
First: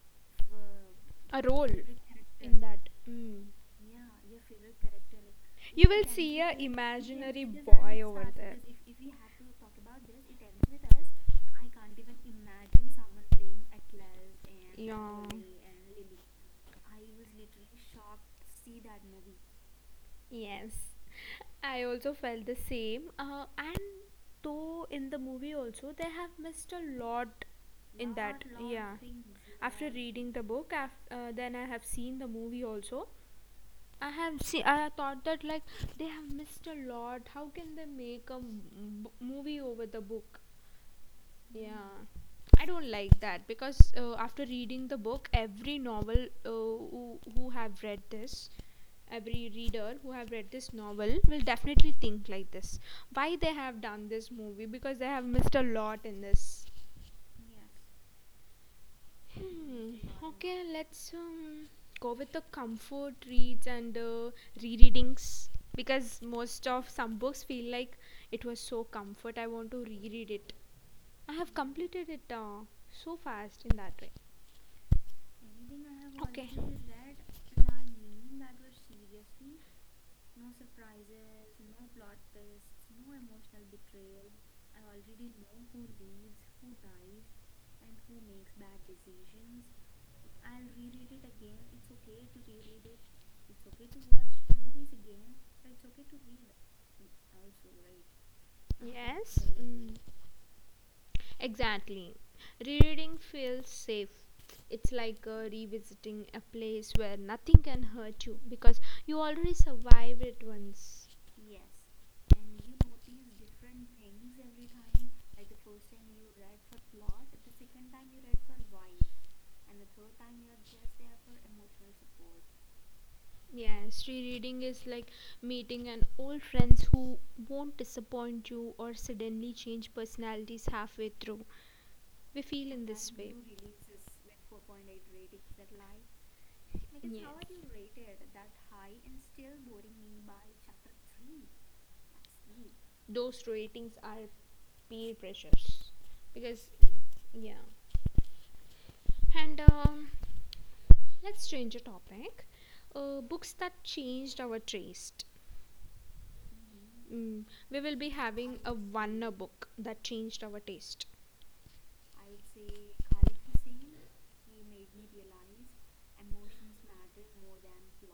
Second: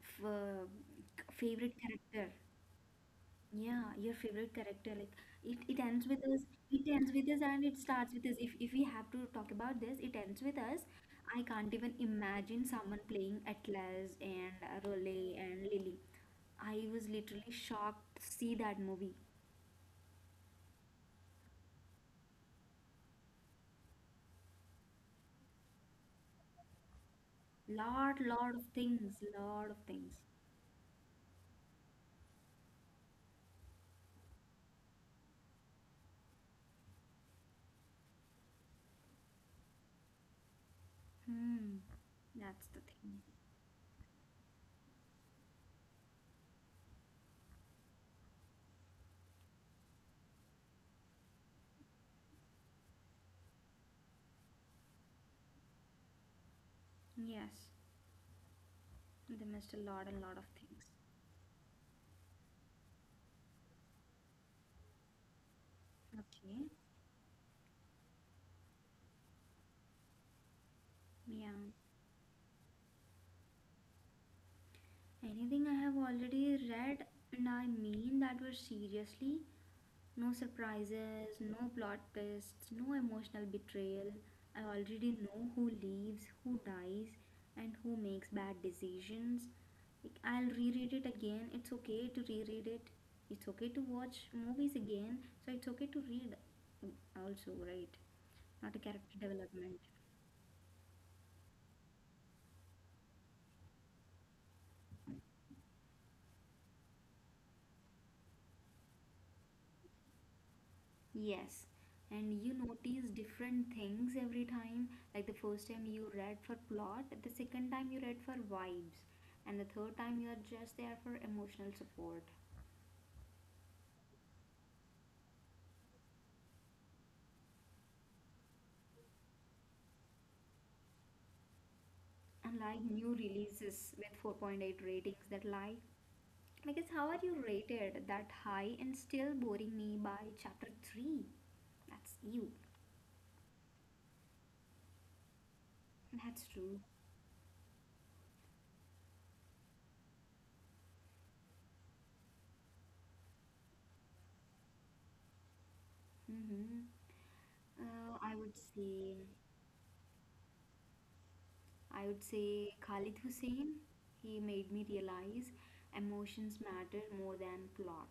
Speaker 2: f- uh,
Speaker 1: a
Speaker 2: favorite
Speaker 1: role
Speaker 2: character.
Speaker 1: that. Mm.
Speaker 2: Yeah, your favorite character. Like It
Speaker 1: You.
Speaker 2: Ends With Us. It Ends With Us, and It Starts With Us. If we have to talk about this, It Ends With Us, I can't even imagine someone playing Atlas and Raleigh and Lily. I was literally shocked to see that movie.
Speaker 1: Yes, I also felt the same. And though in the movie also they have missed a lot
Speaker 2: Lot of things, lot of things.
Speaker 1: reading the book. After then I have seen the movie also. I have seen. I thought that like they have missed a lot. How can they make a movie over the book?
Speaker 2: Hmm,
Speaker 1: I
Speaker 2: that's the
Speaker 1: don't
Speaker 2: thing.
Speaker 1: like that because after reading the book, every novel who have read this, every reader who have read this novel will definitely think like this: why they have done this movie, because they have missed a lot in this.
Speaker 2: Yes, they missed a
Speaker 1: Yeah,
Speaker 2: lot and lot of things.
Speaker 1: let's go with the comfort reads and rereadings, because
Speaker 2: Okay.
Speaker 1: most of some books feel like it was so comfort, I want to reread it. I
Speaker 2: Yeah,
Speaker 1: have completed it, so fast in that way.
Speaker 2: anything I have
Speaker 1: Okay.
Speaker 2: already read, and I mean that were seriously, no surprises, no plot twists, no emotional betrayal. I already know who leaves, who dies, and who makes bad decisions. Like, I'll reread it again. It's okay to reread it. It's okay to watch movies again. So it's okay to read also, right? Not a character
Speaker 1: Yes,
Speaker 2: development.
Speaker 1: mm. Exactly. Rereading feels safe. It's like revisiting a place where nothing can hurt you because you already survived it once.
Speaker 2: Yes, and you notice different things every time. Like the first time you read for plot, the second time you read for vibes, and the third time you are just there for emotional support.
Speaker 1: Yes, rereading is like meeting an old friends who won't disappoint you or suddenly change personalities halfway through. We feel.
Speaker 2: Unlike new releases with 4.8 ratings that lie, like it's how are you rated that high and still boring me by chapter 3? That's you.
Speaker 1: Those ratings are peer pressures,
Speaker 2: That's
Speaker 1: because,
Speaker 2: true.
Speaker 1: yeah. And um, let's change the topic. Books that changed our taste.
Speaker 2: Mm-hmm.
Speaker 1: Mm, we will be
Speaker 2: Uh, I would
Speaker 1: having a one
Speaker 2: say.
Speaker 1: book that changed our taste.
Speaker 2: I would say Khalid Hussein. He made me realize emotions matter more than plot.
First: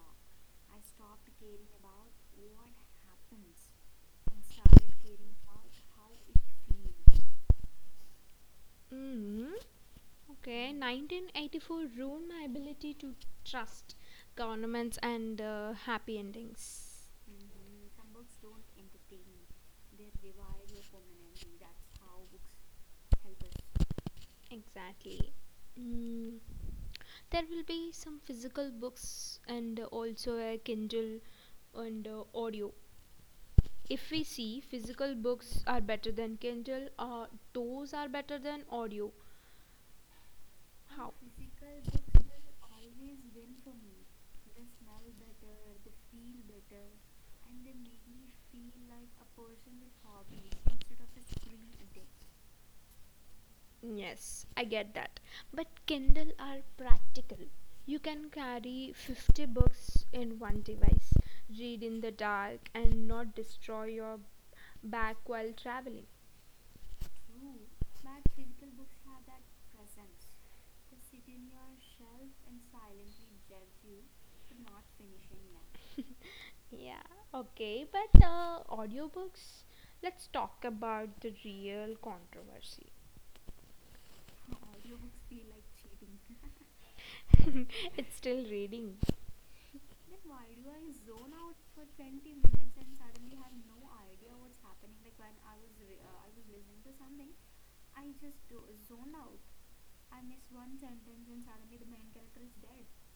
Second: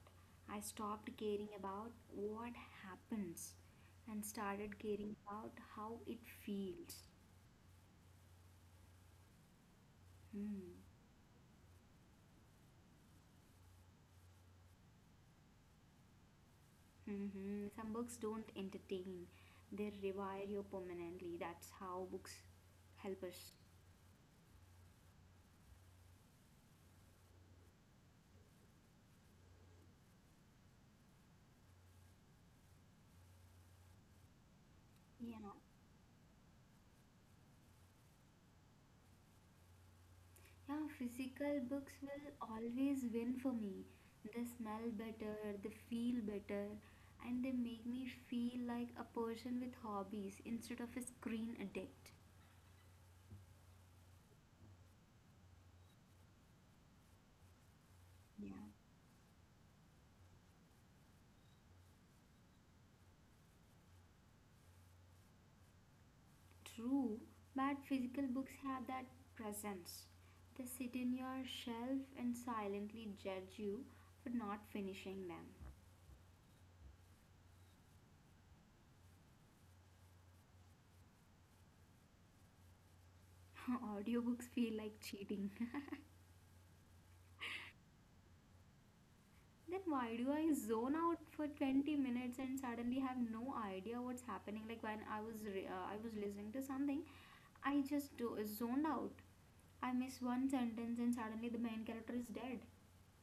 Speaker 2: I stopped caring about what happens and started caring about how it feels.
Speaker 1: Mm, okay,
Speaker 2: Hmm.
Speaker 1: 1984 ruined my ability to trust governments and happy endings.
Speaker 2: Hmm. Some books don't entertain, they rewire you permanently. That's how books help us.
Speaker 1: Exactly. Mm, there will be some physical books and also a Kindle and audio. If we see, physical
Speaker 2: Yeah.
Speaker 1: books are better than Kindle, or those are better than audio.
Speaker 2: Yeah,
Speaker 1: How?
Speaker 2: physical books will always win for me. They smell better, they feel better, and they make me feel like a person with hobbies instead of a screen addict.
Speaker 1: Yes, I get that. But Kindle are practical. You can
Speaker 2: Yeah.
Speaker 1: carry 50 books in one device, read in the dark, and not destroy your back while traveling.
Speaker 2: True, but physical books have that presence. They sit in your shelf and silently judge you for not finishing them.
Speaker 1: Yeah, okay, but audiobooks? Let's talk about the real controversy.
Speaker 2: Audiobooks feel like cheating.
Speaker 1: It's still reading.
Speaker 2: Then why do I zone out for 20 minutes and suddenly have no idea what's happening? Like when I was I was listening to something, I just zoned out. I miss one sentence and suddenly the main character is dead.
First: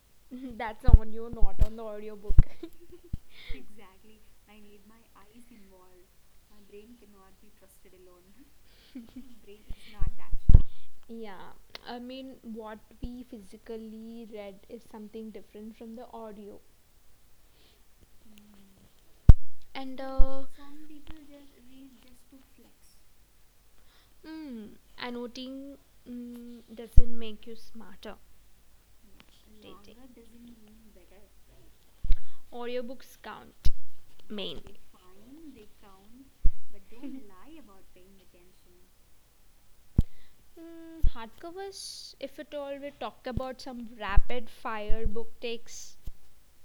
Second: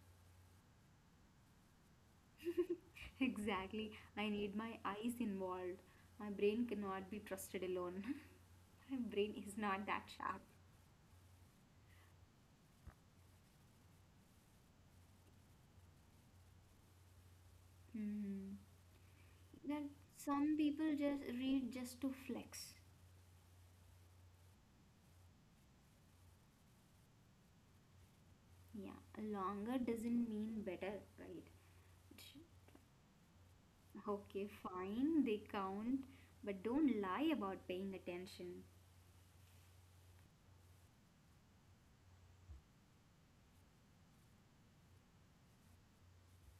Speaker 1: That's on you, not on the audiobook.
Speaker 2: Exactly. I need my eyes involved. My brain cannot be trusted alone. My brain is not that sharp.
Speaker 1: Yeah, I mean, what we physically read is something different from the audio.
Speaker 2: Hmm. That
Speaker 1: And
Speaker 2: some people just read just to flex.
Speaker 1: mm, annotating, doesn't make you smarter.
Speaker 2: Yeah, longer doesn't mean better, right?
Speaker 1: Audiobooks count,
Speaker 2: Okay,
Speaker 1: main.
Speaker 2: fine, they count, but don't lie about paying attention.
Speaker 1: Mm, hardcovers, if at all, we talk about some rapid fire book takes.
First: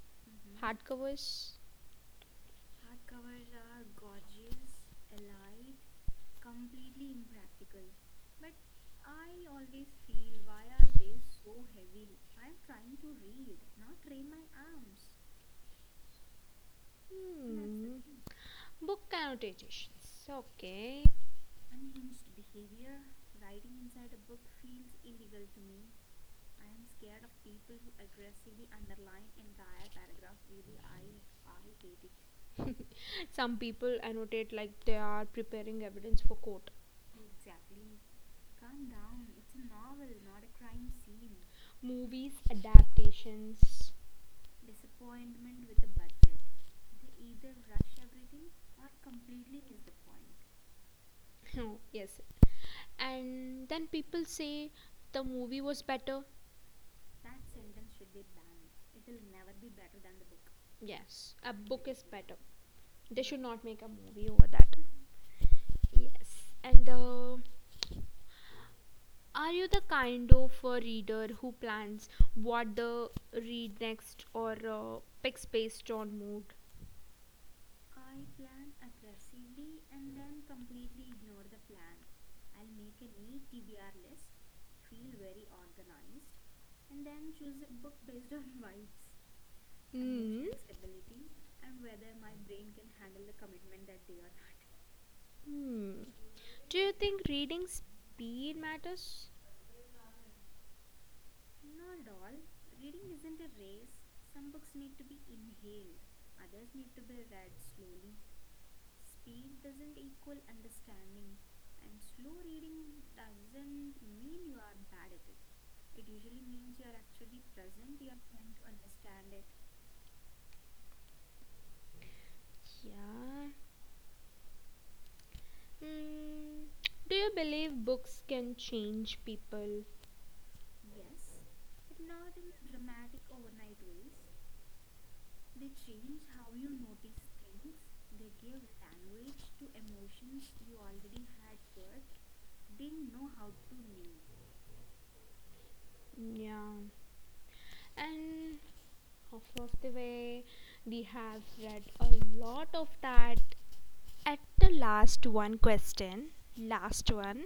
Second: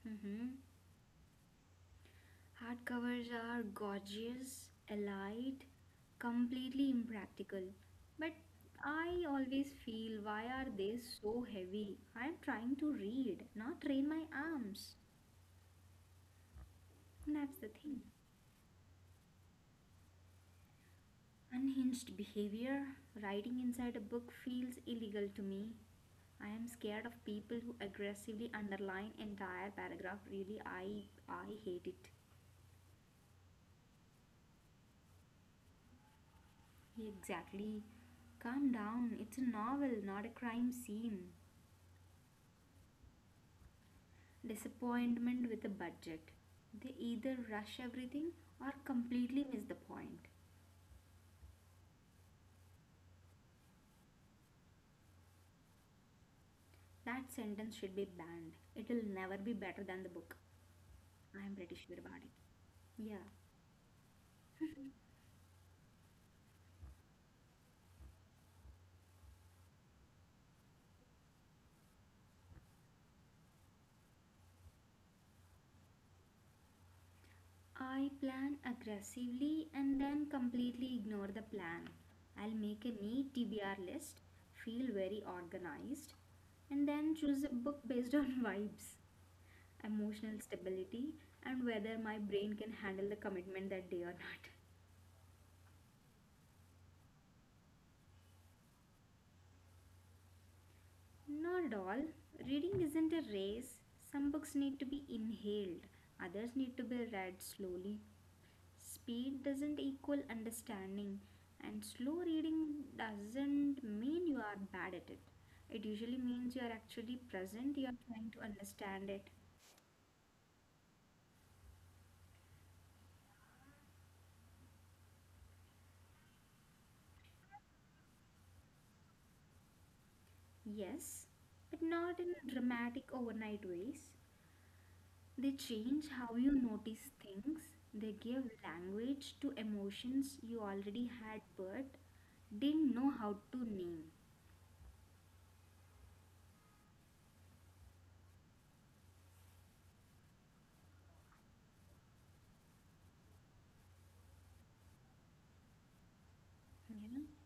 Speaker 2: Mm-hmm.
Speaker 1: Hardcovers,
Speaker 2: Hardcovers are gorgeous, elite, completely impractical. But I always feel, why are they so heavy? I am trying to read, not train my arms. That's
Speaker 1: mm,
Speaker 2: the thing.
Speaker 1: book annotations. Okay.
Speaker 2: Unhinged behavior? Writing inside a book feels illegal to me. I am scared of people who aggressively underline entire paragraph. Really, I hate it.
Speaker 1: Some people annotate like they are preparing evidence for court.
Speaker 2: Exactly. Calm down. It's a novel, not a crime scene.
Speaker 1: Movies, adaptations.
Speaker 2: Disappointment with a budget. They either rush everything or completely miss the point.
Speaker 1: Yes, and then people say the movie was better.
Speaker 2: That sentence should be banned. It'll never be better than the book.
Speaker 1: Yes,
Speaker 2: I'm
Speaker 1: a
Speaker 2: pretty
Speaker 1: book
Speaker 2: sure
Speaker 1: is
Speaker 2: about it.
Speaker 1: better.
Speaker 2: Yeah.
Speaker 1: They should not make a movie over that. Yes, and are you the kind of a reader who plans what the read next, or picks based on mood?
Speaker 2: I plan aggressively and then completely ignore the plan. I'll make a neat TBR list, feel very organized, and then choose a book based on vibes, emotional stability, and whether my brain can handle the commitment that day or not.
Speaker 1: Hmm, do you think reading speed matters?
Speaker 2: Not at all. Reading isn't a race. Some books need to be inhaled, others need to be read slowly. Speed doesn't equal understanding, and slow reading doesn't mean you are bad at it. It usually means you are actually present, you are trying to understand it.
Speaker 1: Yeah. Hmm. Do you believe books can change people?
Speaker 2: Yes, but not in dramatic overnight ways. They change how you notice things, they give language to emotions you already had but didn't know how to name.
Speaker 1: Hmm, yeah. And of Vastivi. We have read a lot of that. At the last one question,
Speaker 2: You
Speaker 1: last
Speaker 2: know?
Speaker 1: one.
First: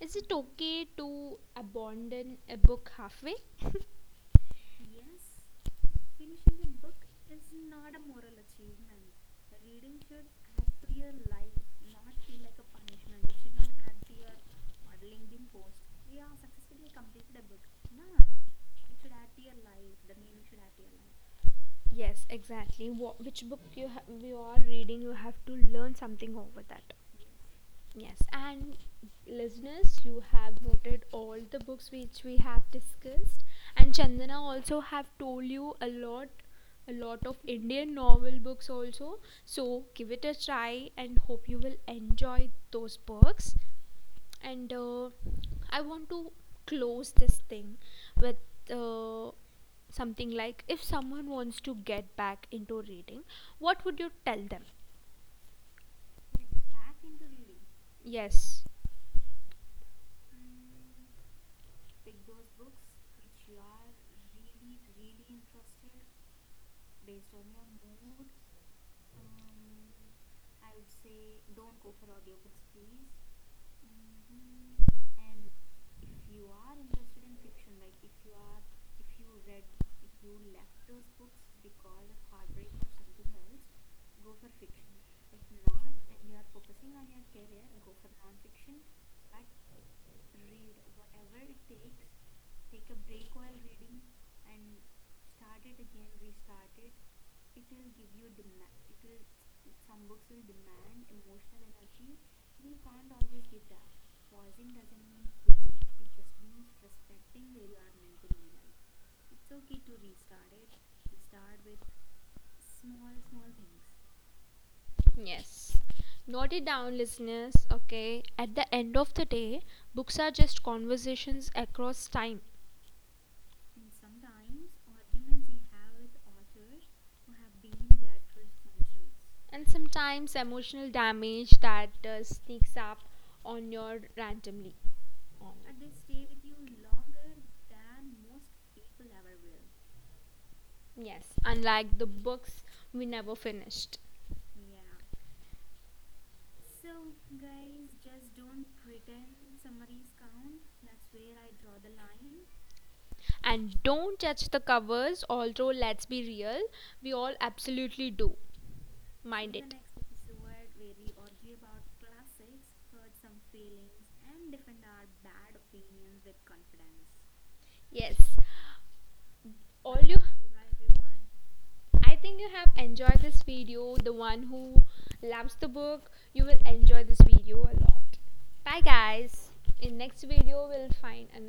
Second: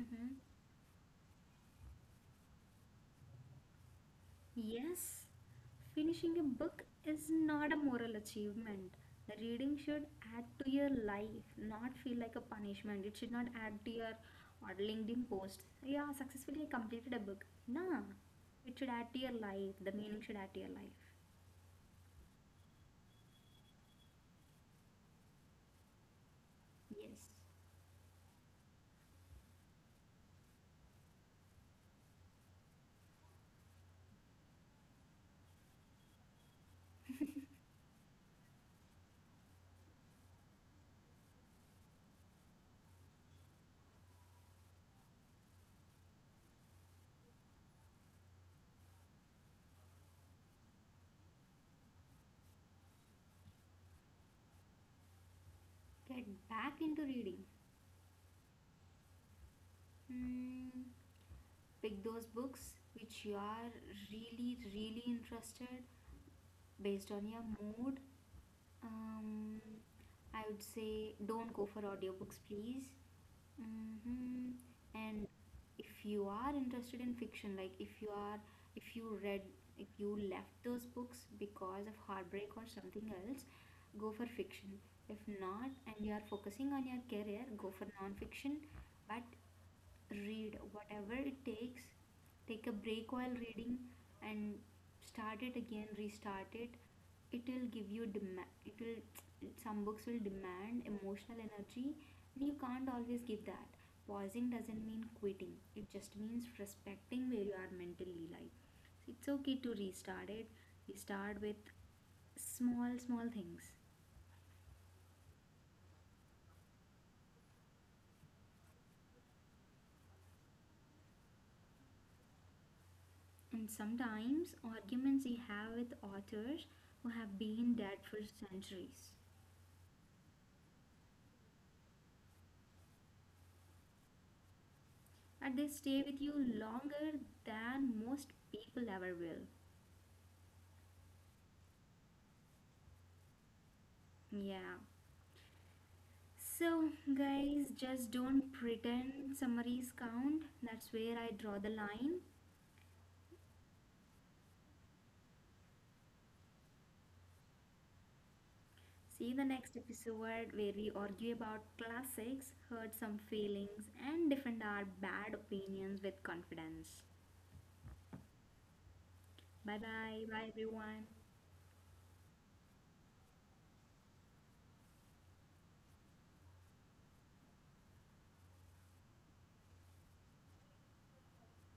Speaker 1: Is it okay to abandon a book halfway?
Speaker 2: Yes, finishing a book is not a moral achievement. Reading should add to your life, not feel like a punishment. It should not add to your or LinkedIn post. Yeah, successfully I completed a book. Nah, it should add to your life. The meaning should add to your life.
Speaker 1: Yes, exactly. Wha which book you you are reading, you have to learn something over that.
Speaker 2: Yes,
Speaker 1: Yes, and listeners, you have noted all the books which we have discussed, and Chandana also have told you a lot of Indian novel books also. So give it a try, and hope you will enjoy those books. And I want to close this thing with uh, something like, if someone wants to get back into reading, what would you tell them?
Speaker 2: get back into reading.
Speaker 1: Yes.
Speaker 2: Hmm, pick those books which you are really, really interested based on your mood. Um, I would say don't go for audiobooks, please. Hmm. And if you are interested in fiction, like if you are, if you read, if you left those books because of heartbreak or something else, go for fiction. If not, and you are focusing on your career, go for non-fiction. But read whatever it takes, take a break while reading, and start it again, restart it. It will give you demand, it will, some books will demand emotional energy, and you can't always give that. Pausing doesn't mean quitting, it just means respecting where you are mentally. Like, it's okay to restart it. Restart with small small things.
Speaker 1: Yes. Note it down, listeners. Okay. At the end of the day, books are just conversations across time,
Speaker 2: And sometimes arguments you have with authors who have been dead for centuries,
Speaker 1: and sometimes emotional damage that sneaks up on your randomly. On.
Speaker 2: and they stay with you longer than most people ever will.
Speaker 1: Yes. Unlike the books we never finished.
Speaker 2: Yeah. So, guys, just don't pretend summaries count. That's where I draw the line.
Speaker 1: And don't judge the covers, although, let's be real, we all absolutely do.
Speaker 2: See you
Speaker 1: My-
Speaker 2: the next episode where we argue about classics, hurt some feelings, and defend our bad opinions with confidence.
Speaker 1: yes.
Speaker 2: Bye bye. Bye, everyone.
Speaker 1: I think you have enjoyed this video. The one who loves the book, you will enjoy this video a lot. Bye guys. In next video we'll find another